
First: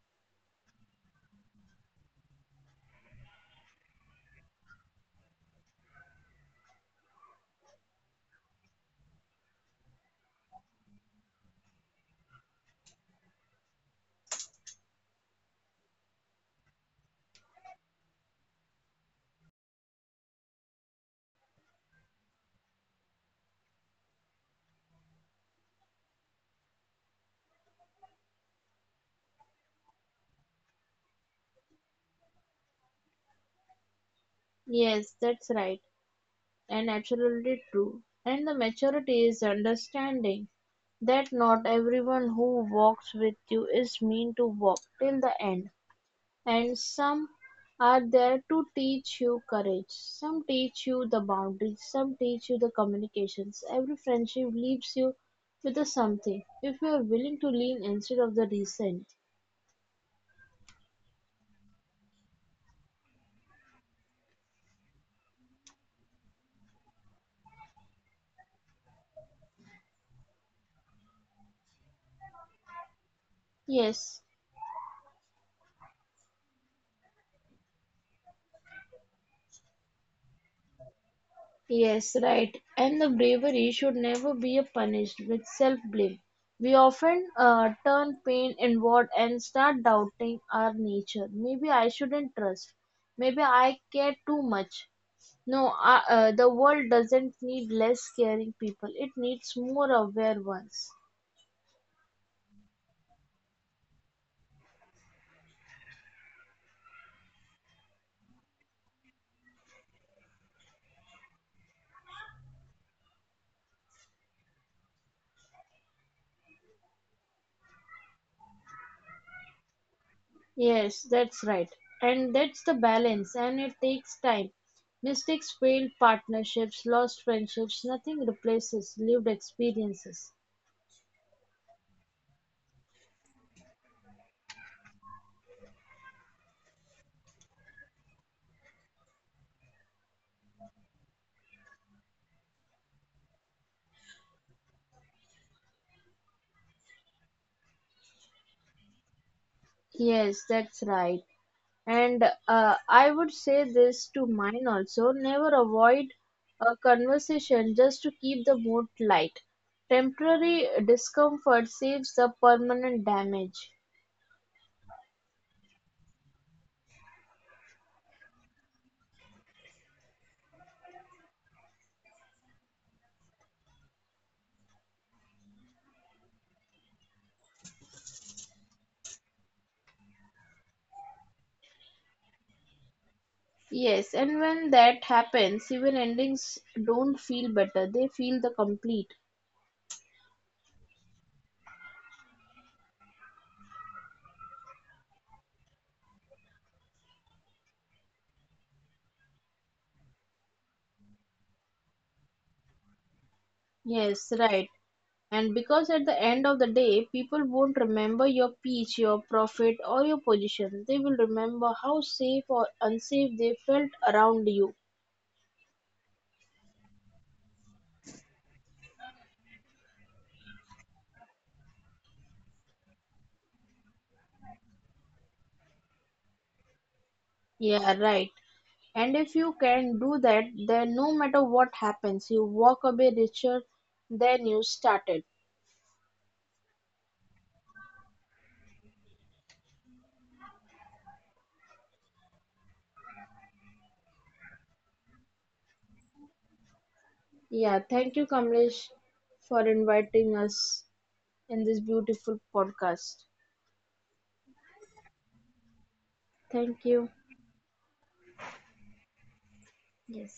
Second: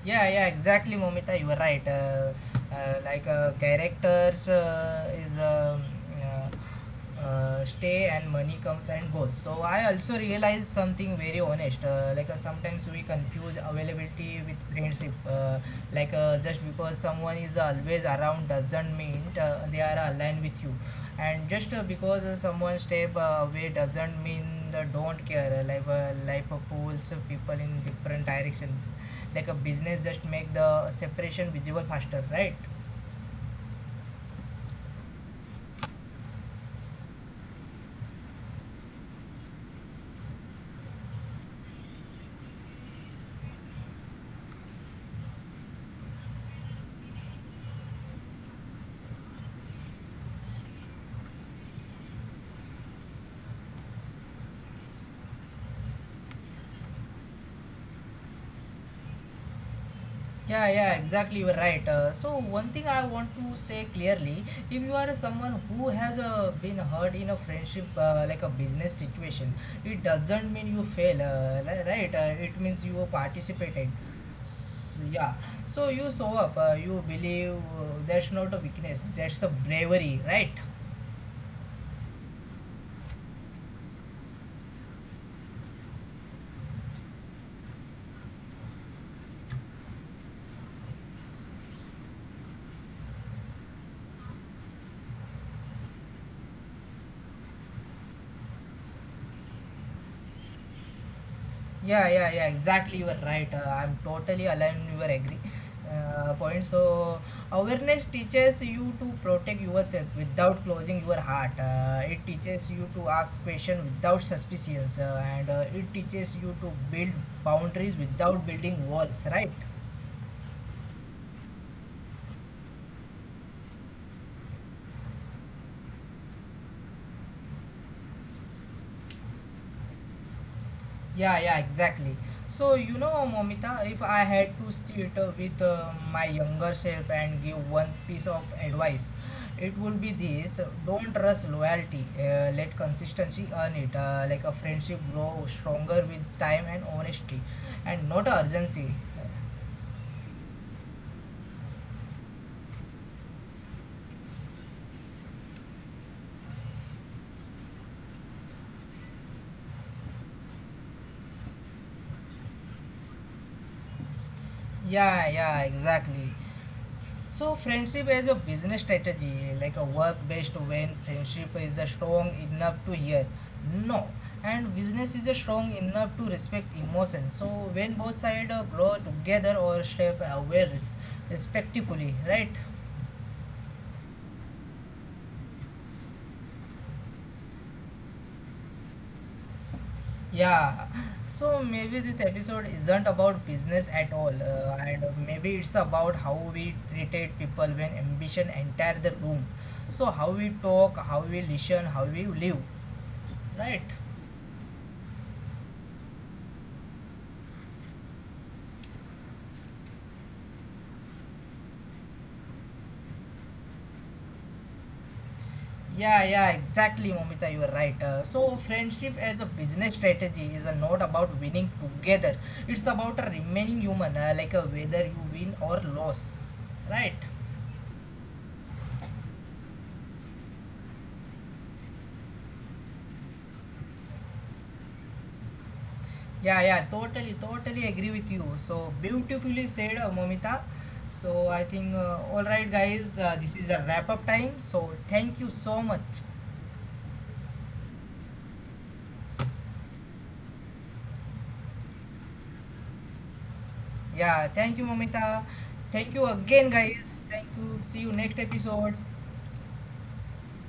S1: Yeah, yeah, exactly, Momita. You are right. Uh, uh, like uh, characters uh, is um, uh, uh, stay, and money comes and goes. So I also realized something very honest. Uh, like uh, sometimes we confuse availability with friendship. Uh, like uh, just because someone is always around doesn't mean uh, they are aligned with you. And just uh, because uh, someone step uh, away doesn't mean they don't care. Uh, Like uh, life uh, pulls people in different direction, like a business just make the separation visible faster, right?
S2: Yes, that's right, and absolutely true. And the maturity is understanding that not everyone who walks with you is mean to walk till the end. And some are there to teach you courage, some teach you the boundaries, some teach you the communications. Every friendship leaves you with a something if you are willing to lean instead of the resent.
S1: Yeah, yeah, exactly, you're right. Uh, so, one thing I want to say clearly, if you are someone who has uh, been hurt in a friendship uh, like a business situation, it doesn't mean you fail uh, li- right, uh, it means you participated.
S2: Yes,
S1: S- yeah, so you show up, uh, you believe uh, that's not a weakness, that's a bravery, right?
S2: yes, right. And the bravery should never be a punished with self blame. We often uh, turn pain inward and start doubting our nature. Maybe I shouldn't trust. Maybe I care too much. No, uh, uh, the world doesn't need less caring people. It needs more aware ones.
S1: Yeah, yeah, yeah, exactly. You are right. Uh, I'm totally aligned you your agree uh, point. So, awareness teaches you to protect yourself without closing your heart. Uh, it teaches you to ask questions without suspicions, uh, and uh, it teaches you to build boundaries without building walls, right?
S2: Yes, that's right. And that's the balance, and it takes time. Mistakes, failed partnerships, lost friendships, nothing replaces lived experiences.
S1: Yeah, yeah, exactly. So, you know, Momita, if I had to sit uh, with uh, my younger self and give one piece of advice, it would be this: don't rush loyalty, uh, let consistency earn it. Uh, like a friendship grow stronger with time and honesty, and not urgency.
S2: Yes, that's right. And uh, I would say this to mine also never avoid a conversation just to keep the mood light. Temporary discomfort saves the permanent damage.
S1: Yeah, yeah, exactly. So friendship as a business strategy, like a work-based when friendship is a strong enough to hear no, and business is a strong enough to respect emotion. So when both sides uh, grow together or shape aware res- respectfully, right?
S2: Yes, and when that happens, even endings don't feel better. They feel the complete.
S1: Yeah. So maybe this episode isn't about business at all, uh, and maybe it's about how we treated people when ambition entered the room. So how we talk, how we listen, how we live, right?
S2: Yes, right. And because at the end of the day, people won't remember your peach, your profit, or your position. They will remember how safe or unsafe they felt around you.
S1: Yeah, yeah, exactly, Momita. You are right. Uh, so, friendship as a business strategy is uh, not about winning together. It's about uh, remaining human, uh, like uh, whether you win or lose, right?
S2: Yeah, right. And if you can do that, then no matter what happens, you walk away richer than you started.
S1: Yeah, yeah, totally, totally agree with you. So beautifully said, uh, Momita. So I think uh, all right, guys. Uh, this is a wrap up time. So thank you so much.
S2: Yeah, thank you, Kamlesh, for inviting us in this beautiful podcast.
S1: Yeah, thank you, Momita. Thank you again,
S2: Thank you.
S1: guys. Thank you. See you next episode.
S2: Yes.